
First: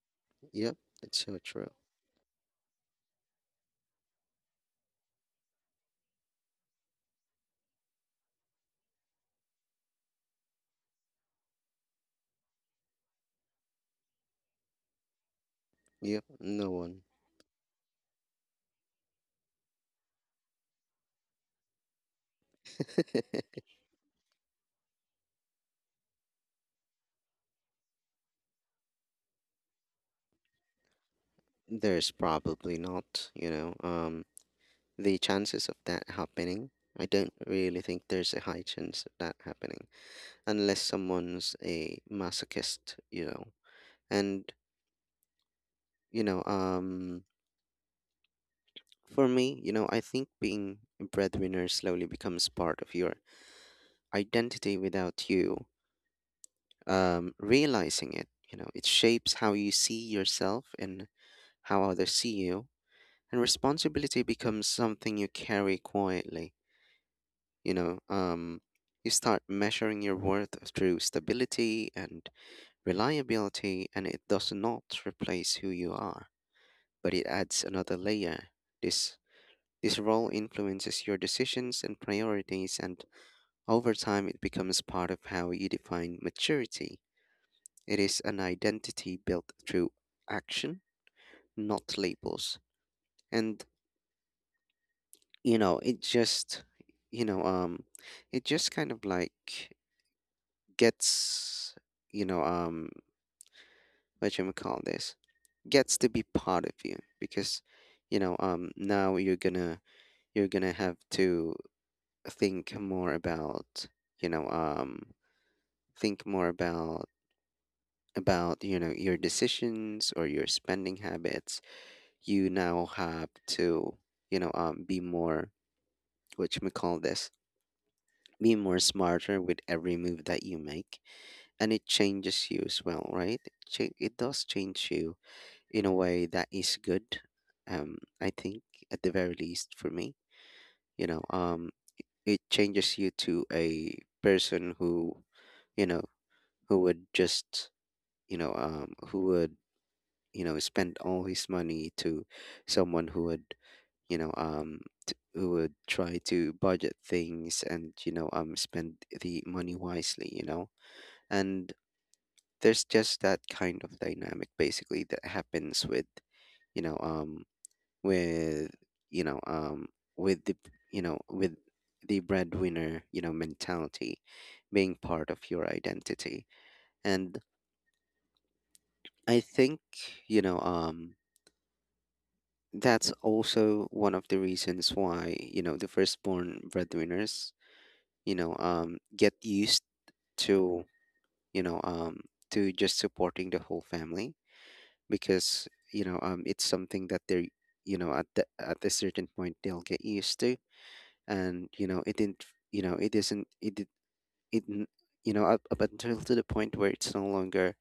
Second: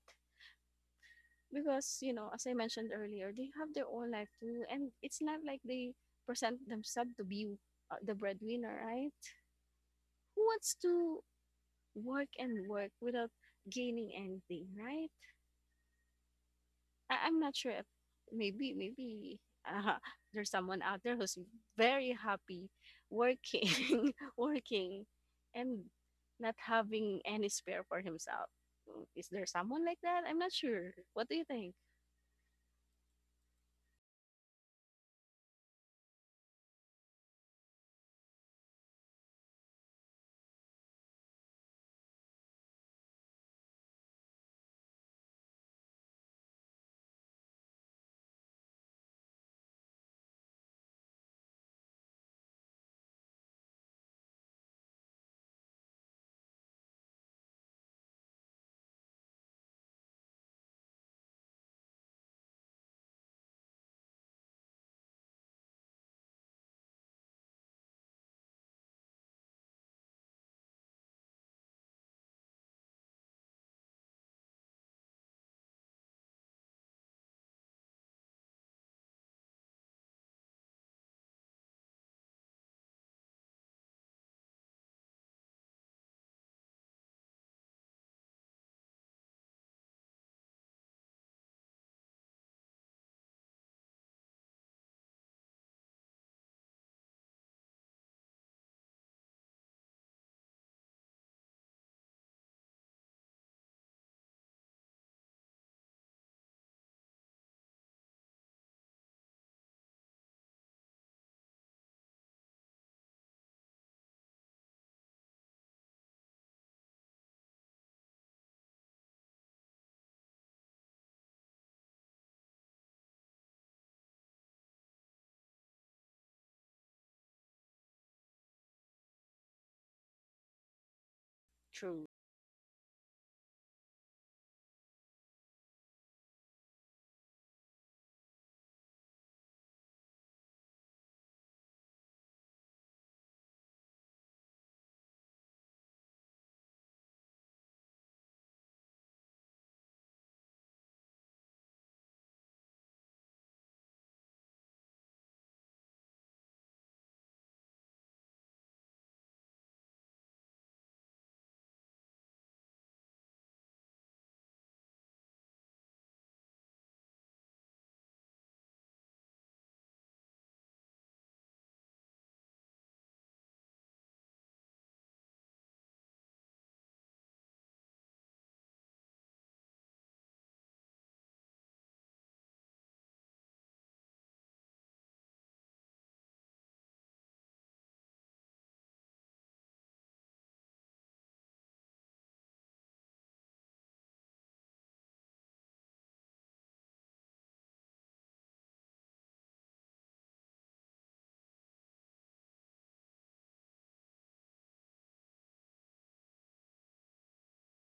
A: Yep. It's so true.
B: Because you know, as I mentioned earlier, they have their own life too, and it's not like they present themselves to be the breadwinner, right? Who wants to work and work without gaining anything, right?
A: Yep. No one.
B: I'm not sure if maybe uh, there's someone out there who's very happy working working and not having any spare for himself. Is there someone like that? I'm not sure. What do you think?
A: There's probably not. You know. The chances of that happening, I don't really think there's a high chance of that happening, unless someone's a masochist, you know. And, you know, for me, you know, I think being a breadwinner slowly becomes part of your identity without you, realizing it. You know, it shapes how you see yourself and how others see you. And responsibility becomes something you carry quietly. You know, you start measuring your worth through stability and reliability, and it does not replace who you are, but it adds another layer. This this role influences your decisions and priorities, and over time it becomes part of how you define maturity. It is an identity built through action, not labels. And you know, it just, you know, it just kind of like gets, you know, what you call this? Gets to be part of you because now you're gonna have to think more about you know um think more about about your decisions or your spending habits. You now have to be more, which we call this be more smarter with every move that you make. And it
B: True.
A: changes you as well, right? It does change you in a way that is good. I think at the very least for me, you know um it changes you to a person who you know who would just who would spend all his money, to someone who would you know um who would try to budget things and spend the money wisely, and there's just that kind of dynamic, basically, that happens with you know um with you know um with the, with the breadwinner, you know, mentality being part of your identity. And I think, you know, um, that's also one of the reasons why, you know, the firstborn breadwinners, get used to, you know, um, to just supporting the whole family, because, it's something that they're, you know, at at a certain point they'll get used to, and you know, it didn't, you know, it isn't, it, did- it, n- up until to the point where it's no longer,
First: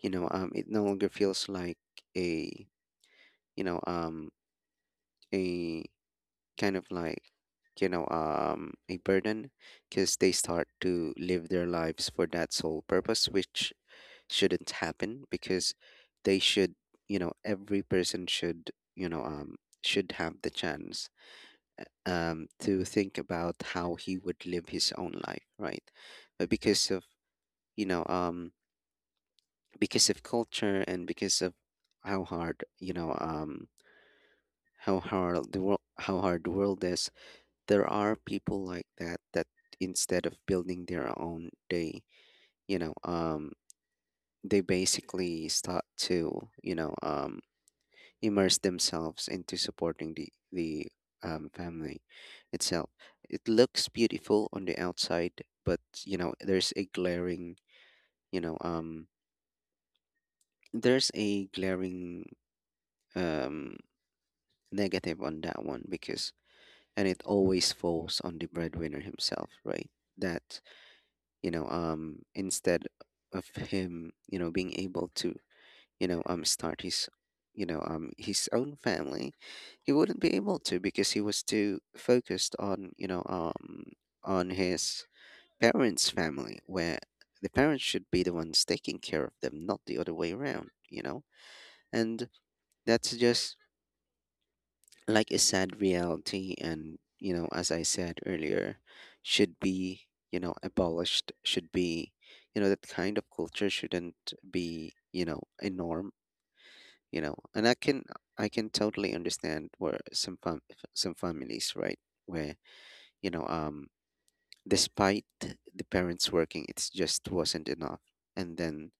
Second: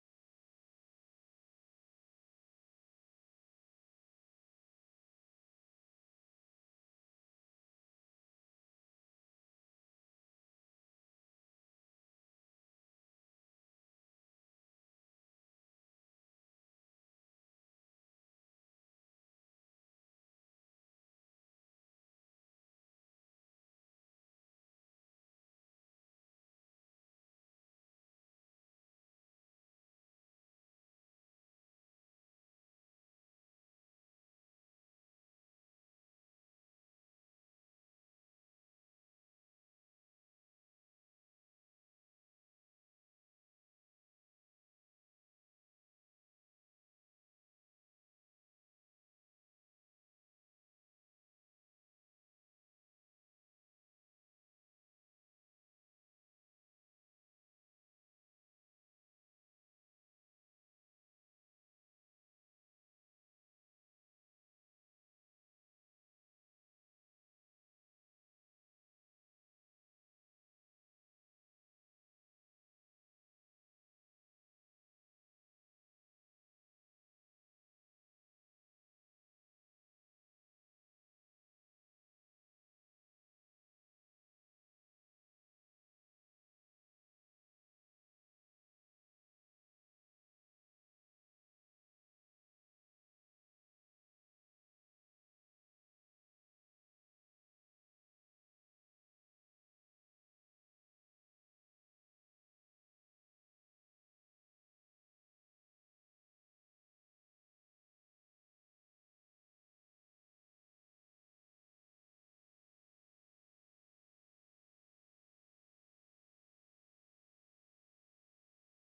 A: it no longer feels like a, you know, um, a, kind of like, a burden, because they start to live their lives for that sole purpose, which shouldn't happen because they should, every person should, you know um should have the chance to think about how he would live his own life, right? But because of you know um because of culture and because of how hard, how hard the world is, there are people like that that, instead of building their own, they you know um they basically start to immerse themselves into supporting the family itself. It looks beautiful on the outside, but you know there's a glaring, you know um there's a glaring um negative on that one because, and it always falls on the breadwinner himself, right? That, instead of him, you know, being able to, start his, his own family, he wouldn't be able to because he was too focused on, on his parents' family, where the parents should be the ones taking care of them, not the other way around, you know. And that's just like a sad reality, and you know, as I said earlier, should be, abolished. Should be, that kind of culture shouldn't be, a norm, you know. And I can, I can totally understand where some some families, right? Where you know um despite the parents working, it just wasn't enough, and then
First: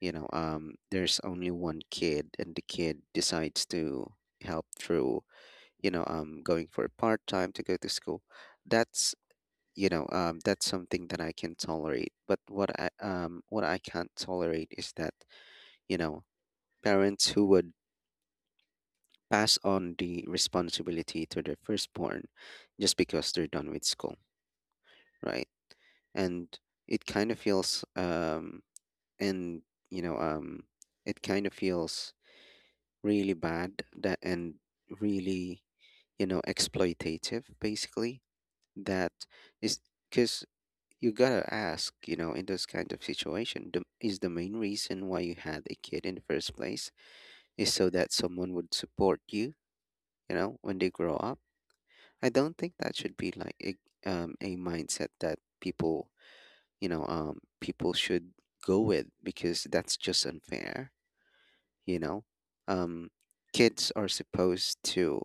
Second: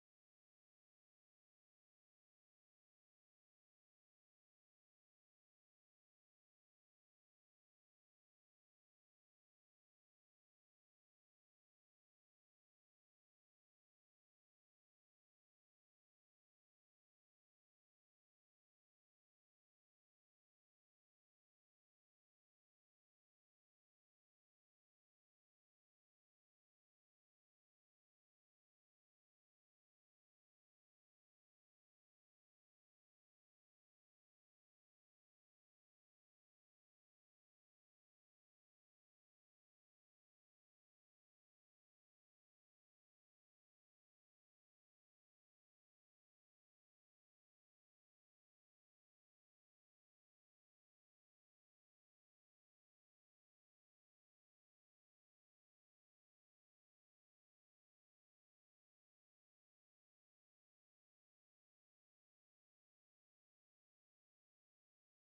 A: there's only one kid, and the kid decides to help through going for part time to go to school. That's that's something that I can tolerate, but what I can't tolerate is that, you know, parents who would pass on the responsibility to their firstborn just because they're done with school, right? And it kind of feels and you know um it kind of feels really bad, that and really, you know, exploitative, basically. That is because you gotta ask, you know, in those kind of situation, is the main reason why you had a kid in the first place is so that someone would support you, you know, when they grow up. I don't think that should be like a mindset that people, people should go with, because that's just unfair, you know. Um, Kids are supposed to,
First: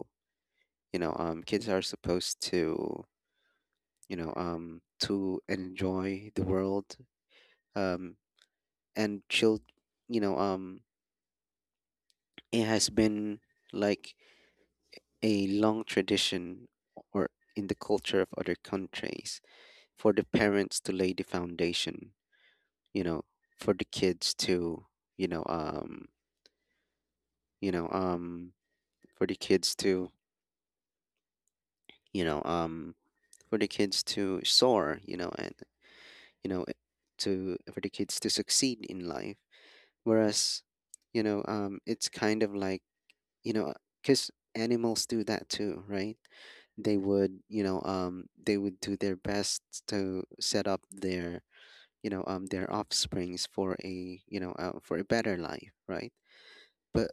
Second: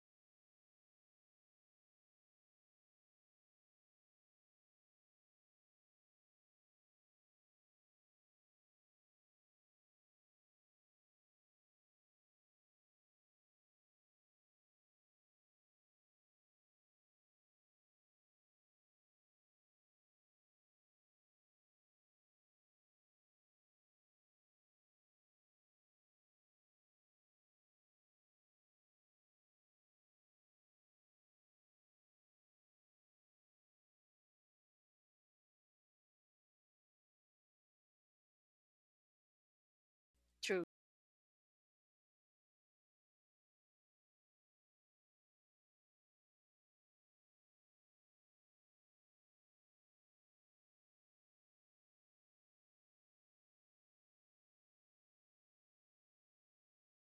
A: you know, um, kids are supposed to, you know, to enjoy the world um, and chill. You know, um, it has been like a long tradition, or in the culture of other countries, for the parents to lay the foundation. You know, for the kids to, you know um you know for the kids to you know for the kids to soar, you know, and you know to for the kids to succeed in life. Whereas,
B: True.
A: it's kind of like, you know because animals do that too, right? They would, they would do their best to set up their, their offsprings for a, for a better life, right? But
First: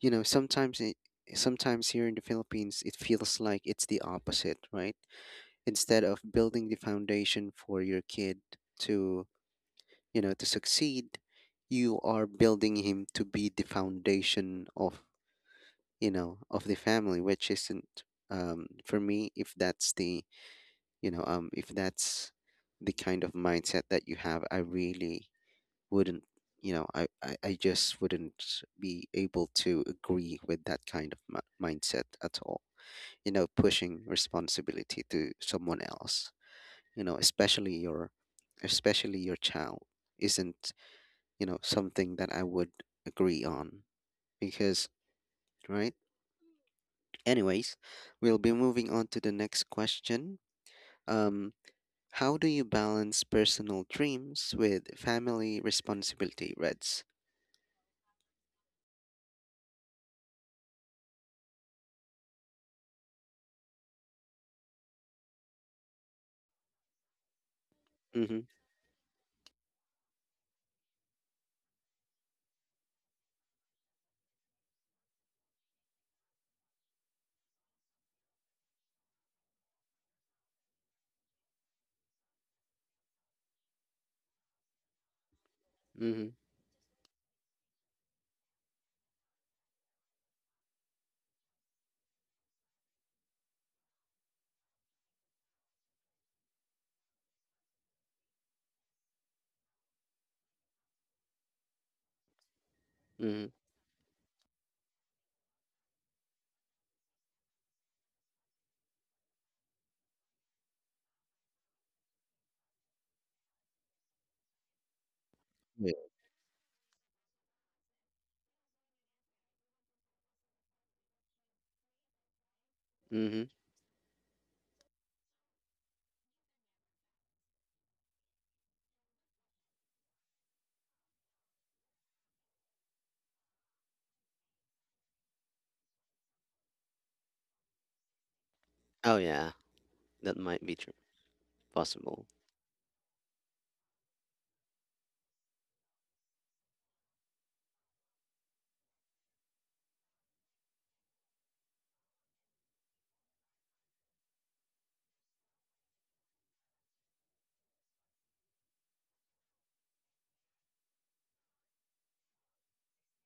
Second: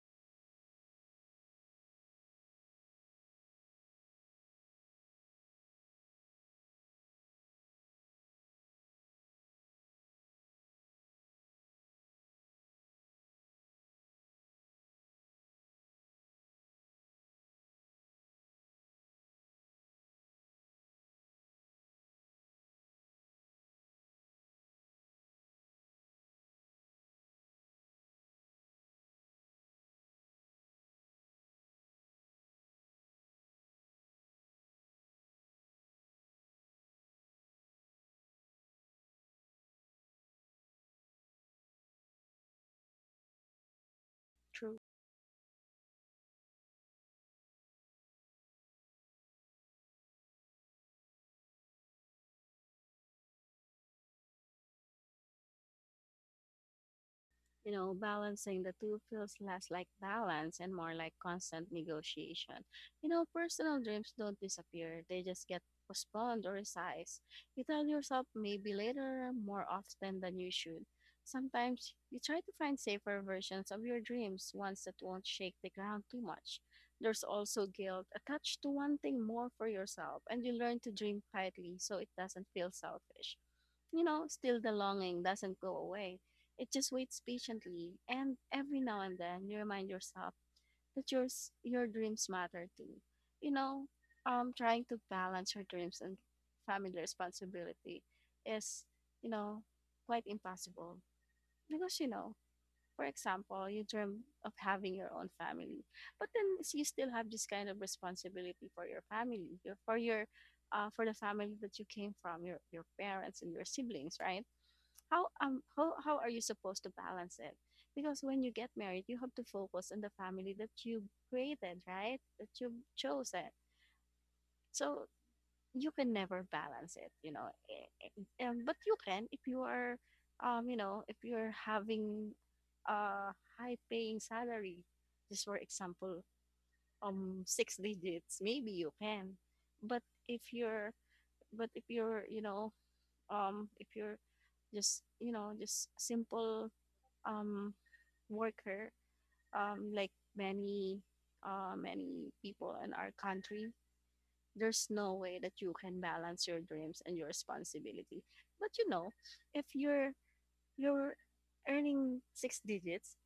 A: you know, sometimes it, sometimes here in the Philippines, it feels like it's the opposite, right? Instead of building the foundation for your kid to, to succeed, you are building him to be the foundation of, of the family, which isn't, um, for me, if that's the, if that's the kind of mindset that you have, I really wouldn't, I just wouldn't be able to agree with that kind of mindset at all. You know, pushing responsibility to someone else, you know, especially your, especially your child, isn't, you know, something that I would agree on, because, right. Anyways, we'll be moving on to the next question. Um, how do you balance personal dreams with family responsibility, Reds?
B: You know, balancing the two feels less like balance and more like constant negotiation. You know, personal dreams don't disappear, they just get postponed or resized. You tell yourself
A: Mm-hmm.
B: maybe later more often than you should. Sometimes you try to find safer versions of your dreams, ones that won't shake the ground too much. There's also guilt attached to wanting more for yourself, and you learn to dream quietly so it doesn't feel selfish. You know, still, the longing doesn't go away.
A: Mm-hmm.
B: It just waits patiently, and every now and then you remind yourself that your dreams matter too. You know, trying to balance your dreams and family responsibility is, you know, quite impossible because for
A: Mm-hmm.
B: example, you dream of having your own family, but then you still have this kind of responsibility for your family, for the family that you came from, your parents and your siblings, right? how um
A: Yeah.
B: how, how are you supposed to balance it, because when you get married, you have to focus on the family that you created, right? That you chose
A: Mm-hmm.
B: it. So you can never balance it. But you can if you are if you're having a high paying salary, just for example, six digits, maybe you
A: Oh
B: can.
A: yeah,
B: But
A: that
B: if
A: might be
B: you're,
A: true.
B: but if you're,
A: Possible.
B: if you're just, just simple um, worker, like many many people in our country, there's no way that you can balance your dreams and your responsibility. But you know, if you're you're earning six digits,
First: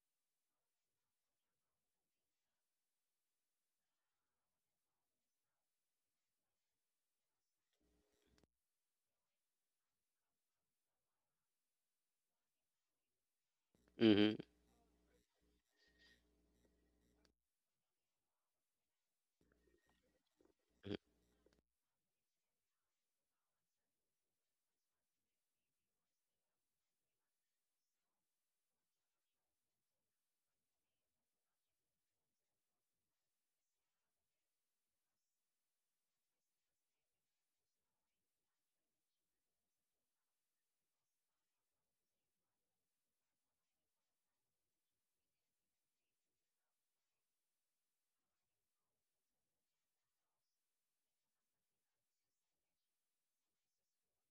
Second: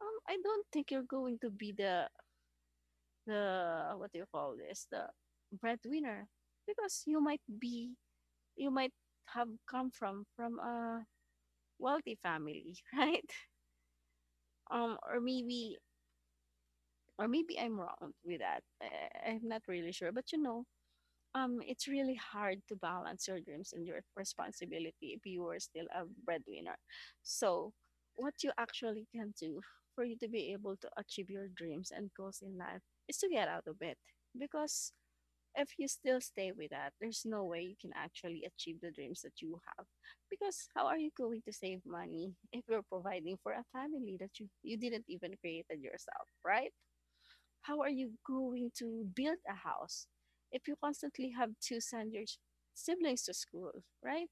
B: I don't think you're going to be the what do you call this, the breadwinner, because you might be, you might have come from a wealthy family, right?
A: Mm-hmm.
B: Or maybe, or maybe I'm wrong with that. I'm not really sure, but you know,
A: Hmm.
B: it's really hard to balance your dreams and your responsibility if you are still a breadwinner. So, what you actually can do for you to be able to achieve your dreams and goals in life is to get out of bed, because if you still stay with that, there's no way you can actually achieve the dreams that you have. Because how are you going to save money if you're providing for a family that you didn't even created yourself, right? How are you going to build a house if you constantly have to send your siblings to school, right?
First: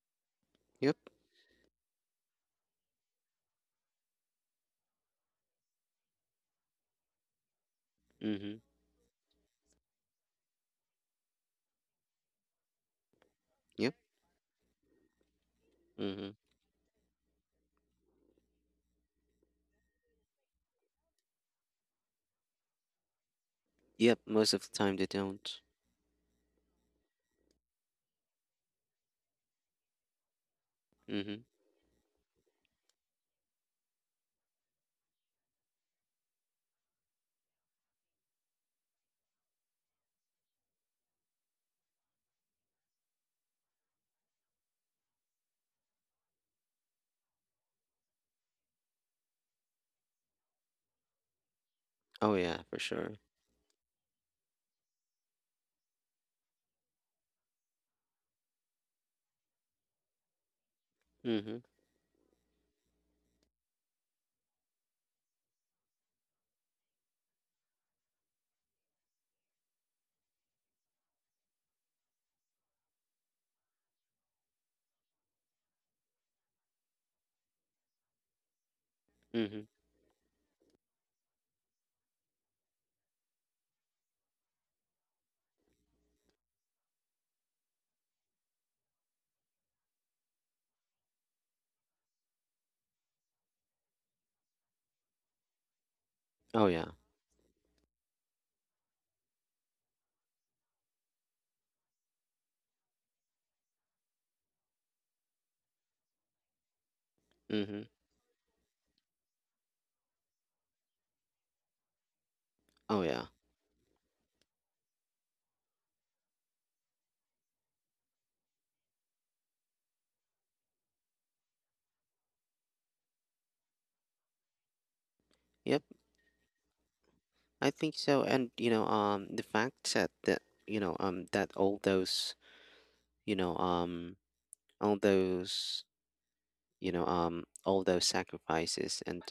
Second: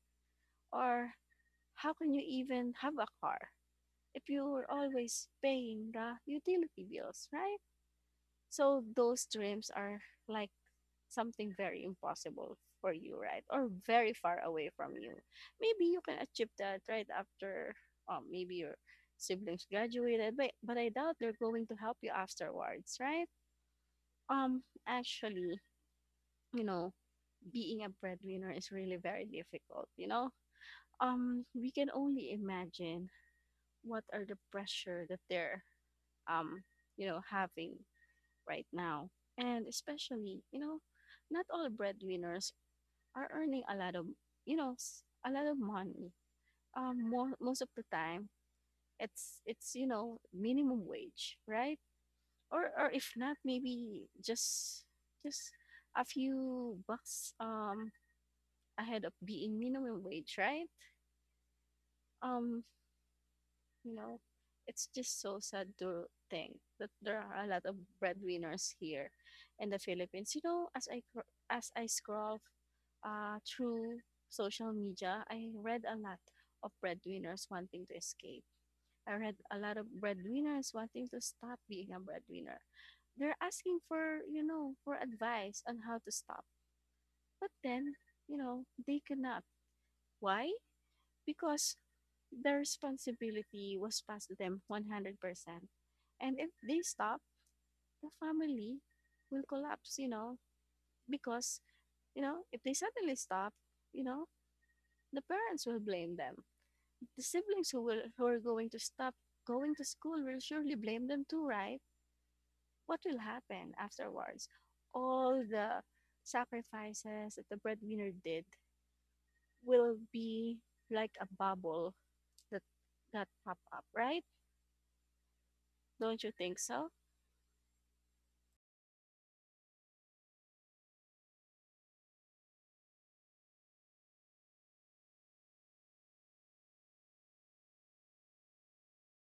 A: Yep.
B: Or how can you even have a car if you're always paying the utility bills, right?
A: Mm-hmm.
B: So those dreams are like something very impossible for you, right? Or
A: Yep.
B: very far away from you. Maybe you can
A: Mm-hmm.
B: achieve that right after, maybe your siblings graduated, but I doubt they're going to help you afterwards, right?
A: Yep. Most of the time they
B: Actually,
A: don't.
B: you know, being a breadwinner is really very difficult, you know?
A: Mm-hmm.
B: We can only imagine what are the pressure that they're um, having right now. And especially, not all breadwinners are earning a lot of, a lot of money. Mo Most of the time, it's, minimum wage, right?
A: Oh yeah,
B: Or
A: for
B: or if
A: sure.
B: not, maybe just a few bucks ahead of being minimum wage, right?
A: Mm-hmm.
B: Um, you know, it's just so sad to think that there are a lot of breadwinners here in the Philippines. You know, as I scroll through social media, I read a lot of breadwinners wanting to escape. I read a
A: Mm-hmm.
B: lot of breadwinners wanting to stop being a breadwinner. They're asking for, for advice on how to stop. But then, they cannot. Why? Because the responsibility was passed to them 100%. And if
A: Oh
B: they
A: yeah.
B: stop, the family will collapse, you know, because, you know, if they suddenly stop, you know, the parents will blame them. The siblings who
A: Mm-hmm.
B: will who are going to stop going to school will surely blame them too, right? What
A: Oh
B: will
A: yeah.
B: happen afterwards? All the sacrifices that the breadwinner did will be like a bubble that that pop up, right?
A: Yep.
B: Don't you think so?
A: I think so, and you know, the fact that that all those you know, all those you know, all those sacrifices and,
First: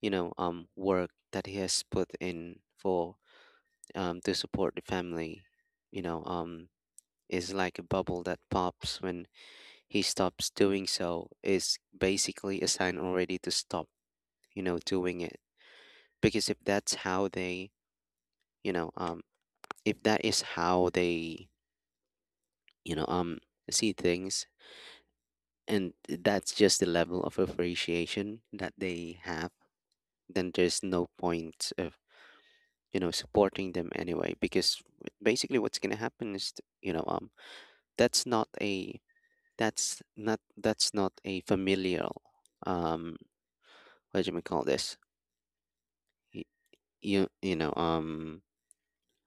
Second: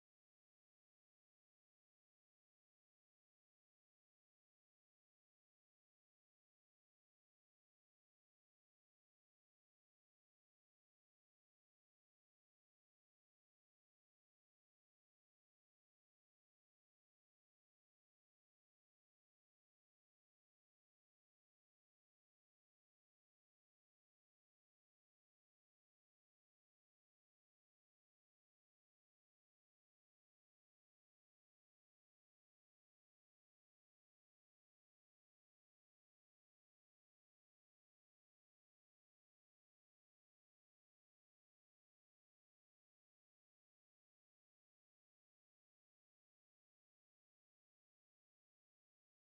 A: work that he has put in for, to support the family, you know, um, is like a bubble that pops when he stops doing so, is basically a sign already to stop, you know, doing it. Because if that's how they, you know, um, if that is how they, you know um see things, and that's just the level of appreciation that they have, then there's no point of, you know, supporting them anyway, because basically what's going to happen is, that's not a, that's not a familial um what do we call this, Y- you know, um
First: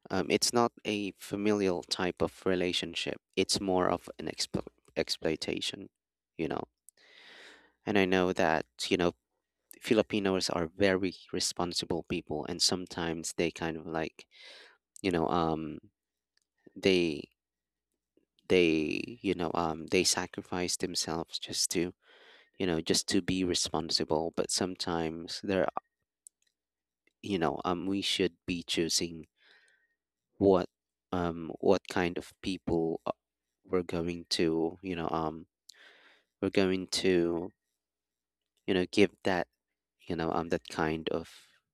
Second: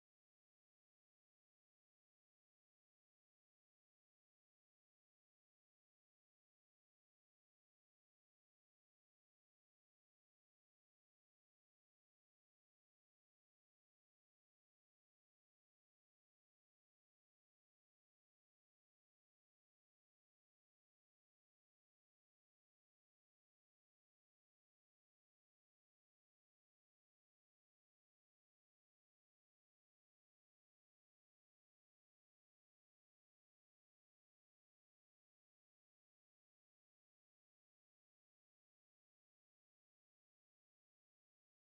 A: um it's not a familial type of relationship, it's more of an exploitation, you know. And I know that, you know, Filipinos are very responsible people, and sometimes they kind of like, you know um they, you know, they sacrifice themselves just to, you know, just to be responsible. But sometimes there you know, um, we should be choosing what, what kind of people, we're going to, we're going to, you know, give that, that kind of,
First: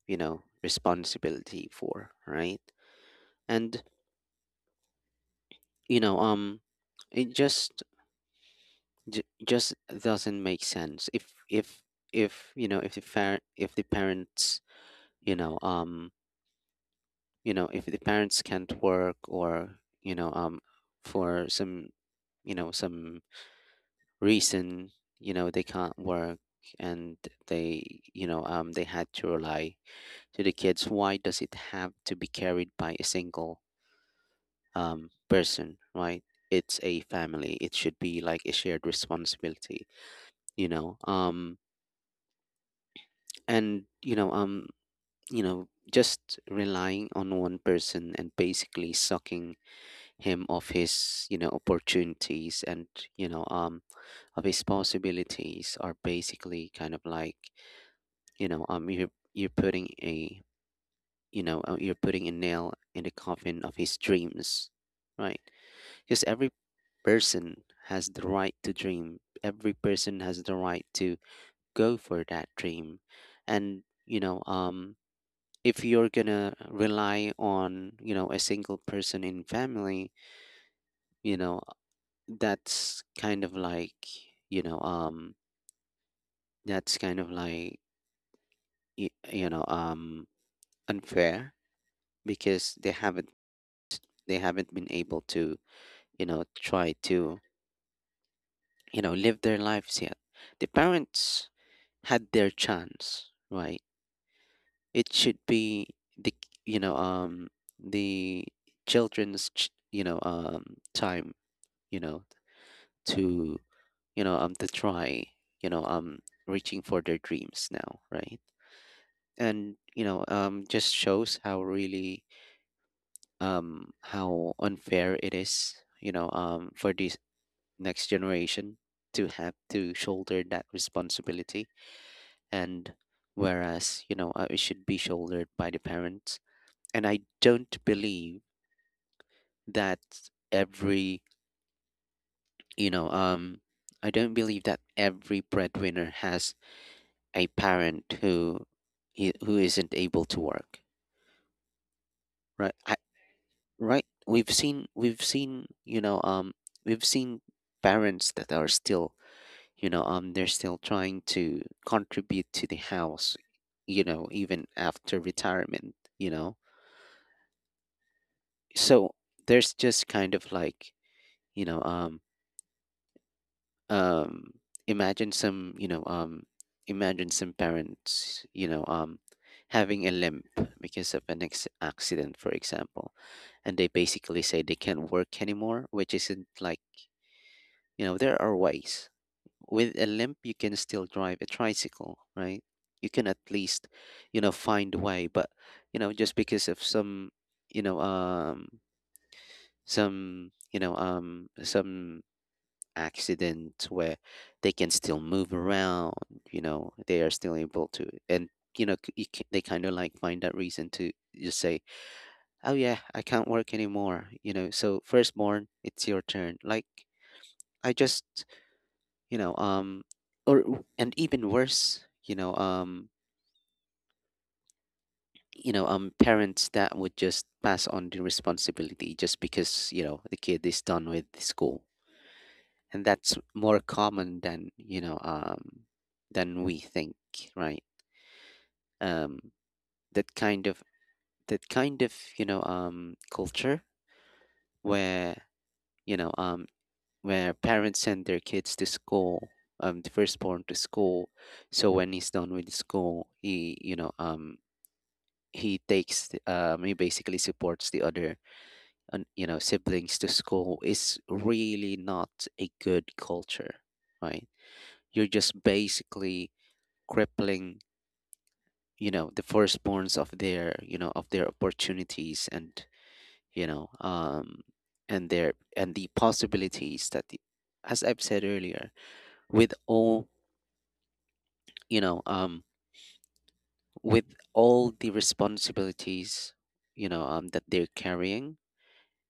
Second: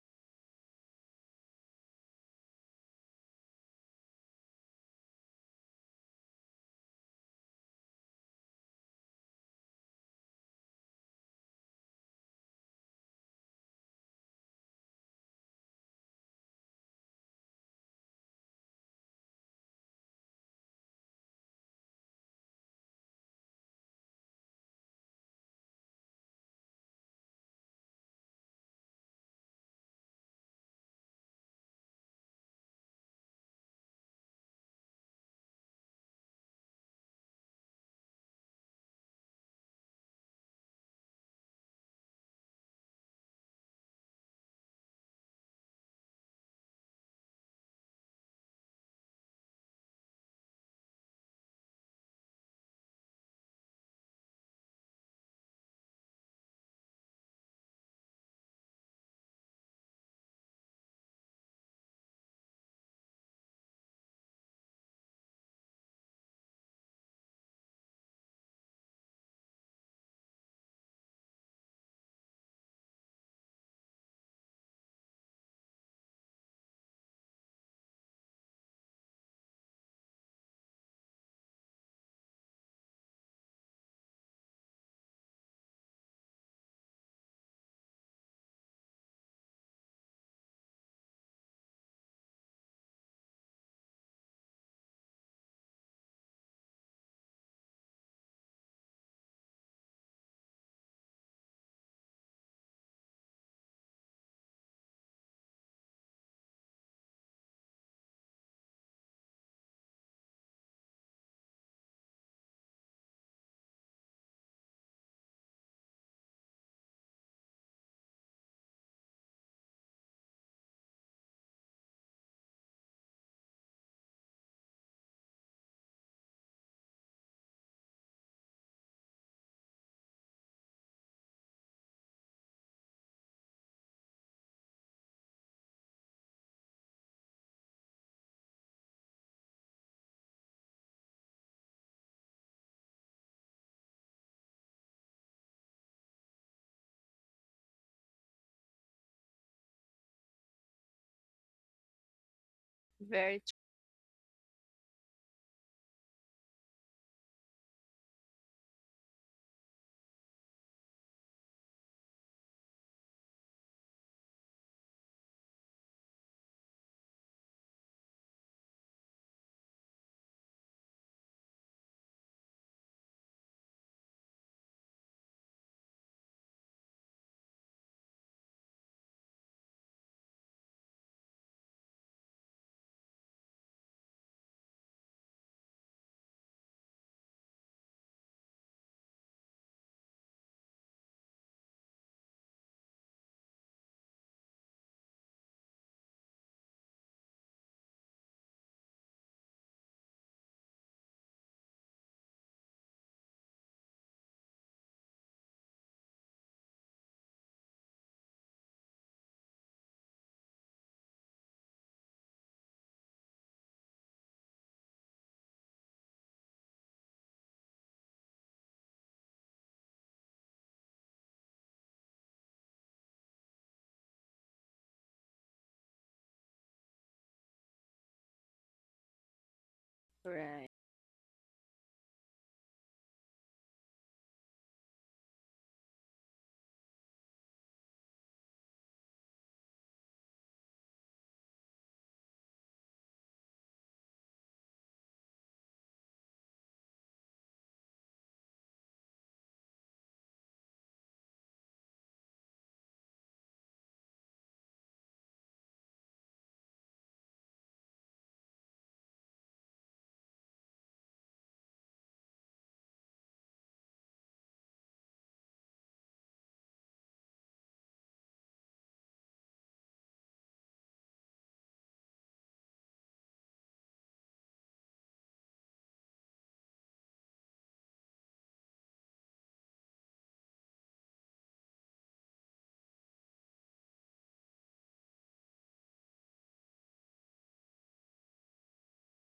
A: you know, responsibility for, right? And, you know um it just just doesn't make sense if, if you know, if the, if the parents, you know um you know, if the parents can't work, or, for some, you know, some reason, you know, they can't work, and they, they had to rely to the kids, why does it have to be carried by a single, um, person, right? It's a family, it should be like a shared responsibility, you know. And you know, just relying on one person and basically sucking him of his, you know, opportunities and, you know um of his possibilities, are basically kind of like, you're putting a, you're putting a nail in the coffin of his dreams, right? Because every person has the right to dream, every person has the right to go for that dream. And, if you're gonna rely on, you know, a single person in family, you know, that's kind of like, you know um that's kind of like, y- you know um unfair, because they haven't, they haven't been able to, you know, try to, you know, live their lives yet. The parents had their chance, right? It should be the, you know um the children's time, you know, to, to try, you know um reaching for their dreams now, right? And, just shows how really how unfair it is, you know, um, for this next generation to have to shoulder that responsibility. And whereas, it should be shouldered by the parents. And I don't believe that every, you know um I don't believe that every breadwinner has a parent who, who isn't able to work, right? I,
B: Very.
A: right, we've seen, we've seen parents that are still, they're still trying to contribute to the house, you know, even After retirement. So there's just kind of like, you know um um imagine some, imagine some parents, having a limp because of an accident, for example. And they basically say they can't work anymore, which isn't like, there are ways. With a limp you can still drive a tricycle, right? You can at least, find a way. But, just because of some, you know um some accident where they can still move around, they are still able to. And, they kind of like find that reason to just say, oh yeah, I can't work anymore, so firstborn, it's your turn, like, I just. you know um or and even worse, parents that would just pass on the responsibility just because, the kid
B: Right.
A: is done with school. And that's more common than, than we think, right? Um, that kind of that kind of, culture where, you know um, where parents send their kids to school, the firstborn to school, so when he's done with school, he basically supports the other and, siblings to school, is really not a good culture, right? You're just basically crippling, the firstborns of their, of their opportunities, and, you know um and their and the possibilities that the, as I've said earlier, with all, you know um with all the responsibilities, that they're carrying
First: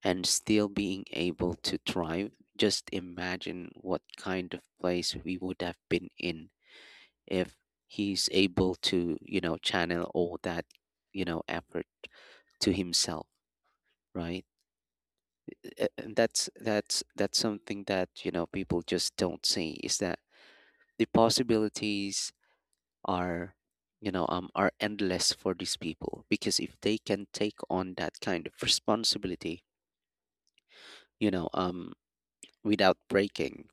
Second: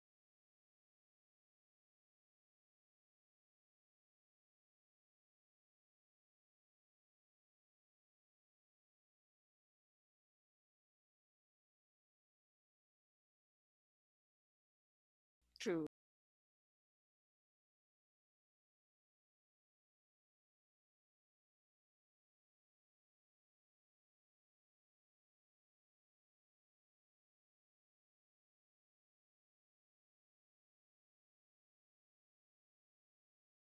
A: and still being able to thrive. Just imagine what kind of place we would have been in if he's able to, channel all that, effort, to himself, right?
B: True.
A: And that's something that, people just don't see, is that the possibilities are, are endless for these people, because if they can take on that kind of responsibility, you know um without breaking,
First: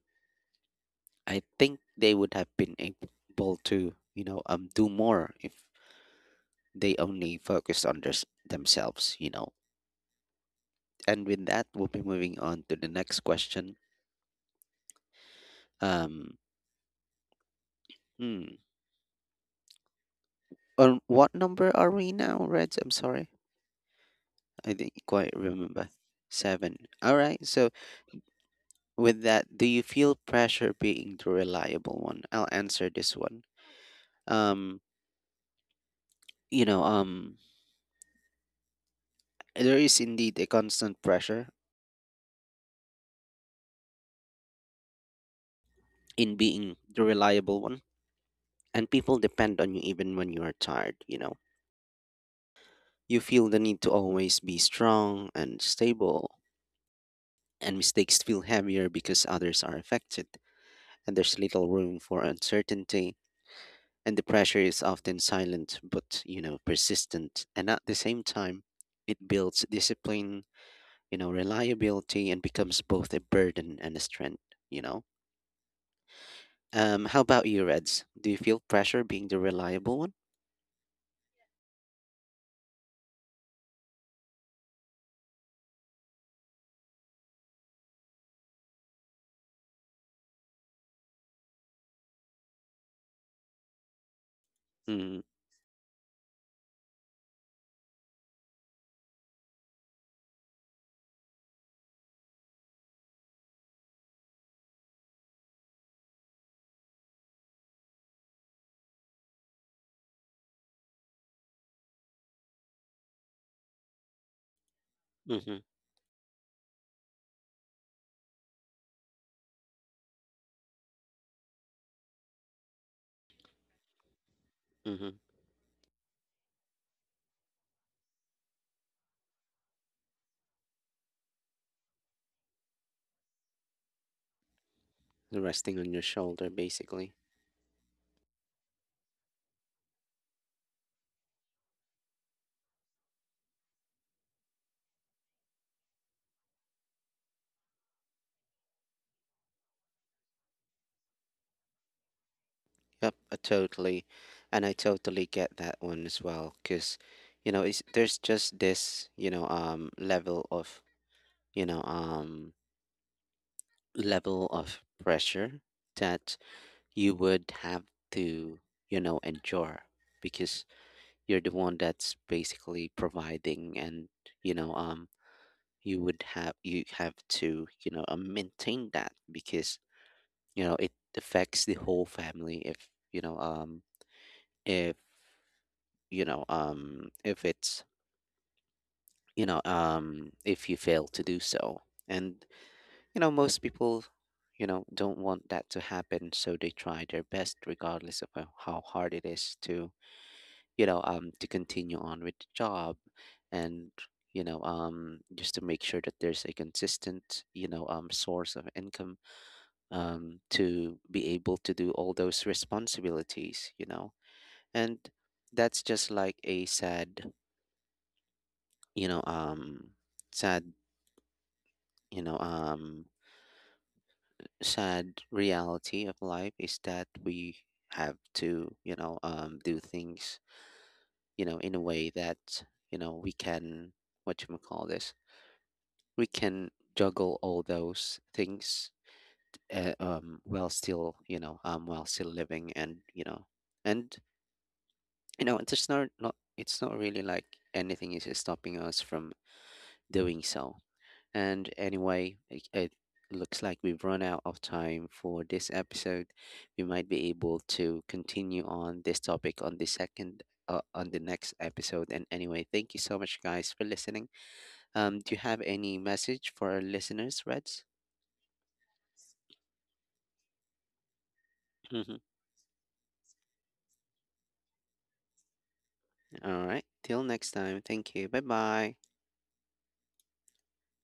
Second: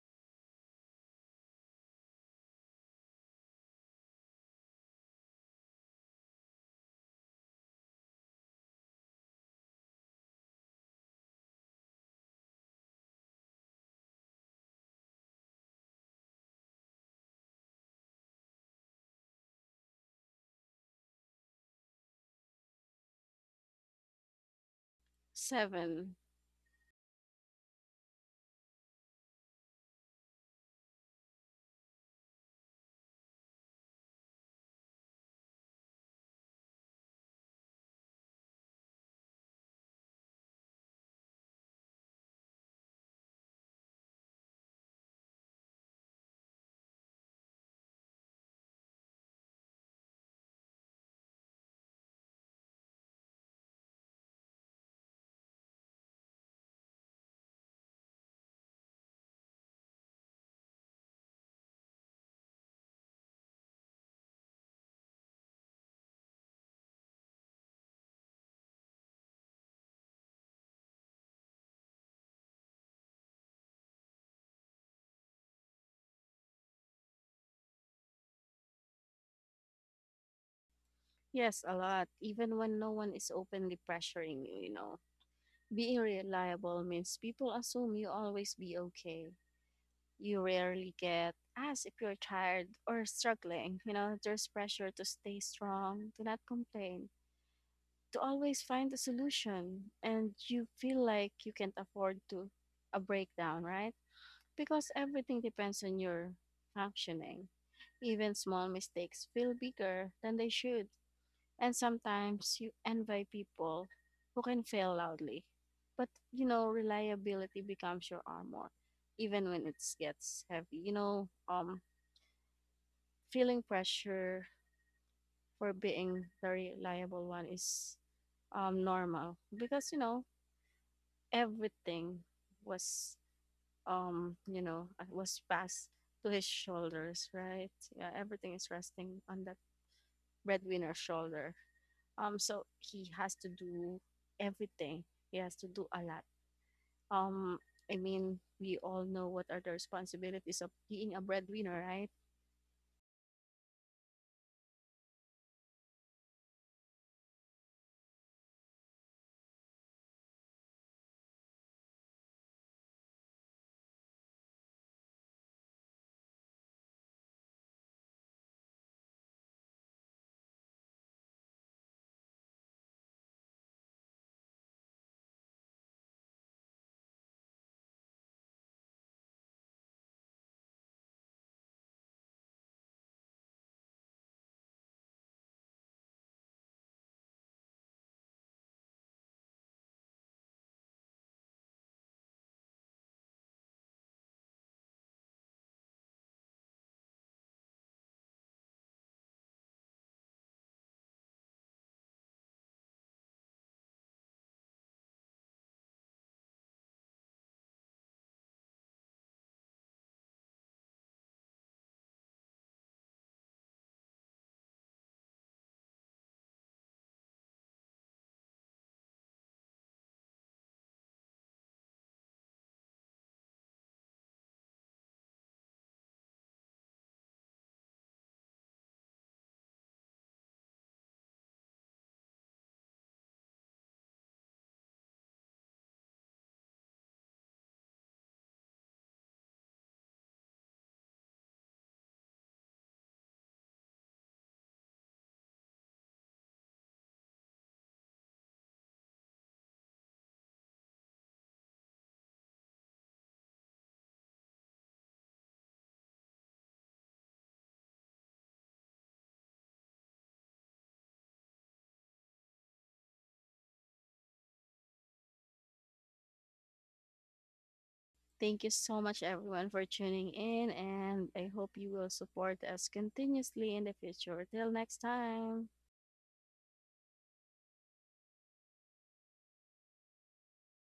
A: I think they would have been able to, do more if they only focused on this themselves. And with that, we'll be moving on to the next question. um hmm, On what number are we now, Reds? I'm sorry. I didn't quite remember.
B: Seven.
A: Seven. All right. So, with that, do you feel pressure being the reliable one? I'll answer this one. Um, you know, um, there is indeed a constant pressure in being the reliable one, and people depend on you even when you are tired, you know. You feel the need to always be strong and stable, and mistakes feel heavier because others are affected, and there's little room for uncertainty, and the pressure is often silent but, persistent, and at the same time it builds discipline, reliability, and becomes both a burden and a strength you know how about you, Reds? Do you feel pressure being the reliable one?
B: Yes, a lot. Even when no one is openly pressuring you, you know. Being reliable means people assume you always be okay. You rarely get asked if you're tired or struggling. You know, there's pressure to
A: Mm-hmm.
B: stay strong, to not complain, to always find a solution. And you feel like you can't afford to a breakdown, right? Because everything depends on your functioning. Even small mistakes feel bigger than they should. And sometimes you envy people who can fail loudly.
A: Mm-hmm.
B: But you know, reliability becomes your armor, even when it gets heavy. You know, feeling pressure
A: Mm-hmm.
B: for being the reliable one is normal, because you know everything was you know was
A: Resting
B: passed
A: on your
B: to his
A: shoulder, basically.
B: shoulders, right? Yeah, everything is resting on that breadwinner's shoulder. So he has to do everything. He has to do a lot. Um, I mean, we all know what are the responsibilities of being a breadwinner, right?
A: Yep. I totally get that one as well, because, there's just this, you know um level of pressure that you would have to, endure, because you're the one that's basically providing. And, you know um you have to, maintain that, because, it affects the whole family if, you know if you know if it's you know if you fail to do so. And, most people, don't want that to happen, so they try their best regardless of how hard it is to, to continue on with the job, and, just to make sure that there's a consistent, source of income, to be able to do all those responsibilities. And that's just like a sad, you know um sad you know um sad reality of life, is that we have to, do things, in a way that, we can, what you call this, we can juggle all those things, while still living. And, and it's not really like anything is stopping us from doing so. And anyway, it looks like we've run out of time for this episode. We might be able to continue on this topic on the second. On the next episode. And anyway, thank you so much guys for listening. Do you have any message for our listeners, Reds?
B: Thank you so much, everyone, for tuning in, and I hope you will
A: All
B: support us continuously in the future. Till next time.
A: right. Till next time. Thank you. Bye bye.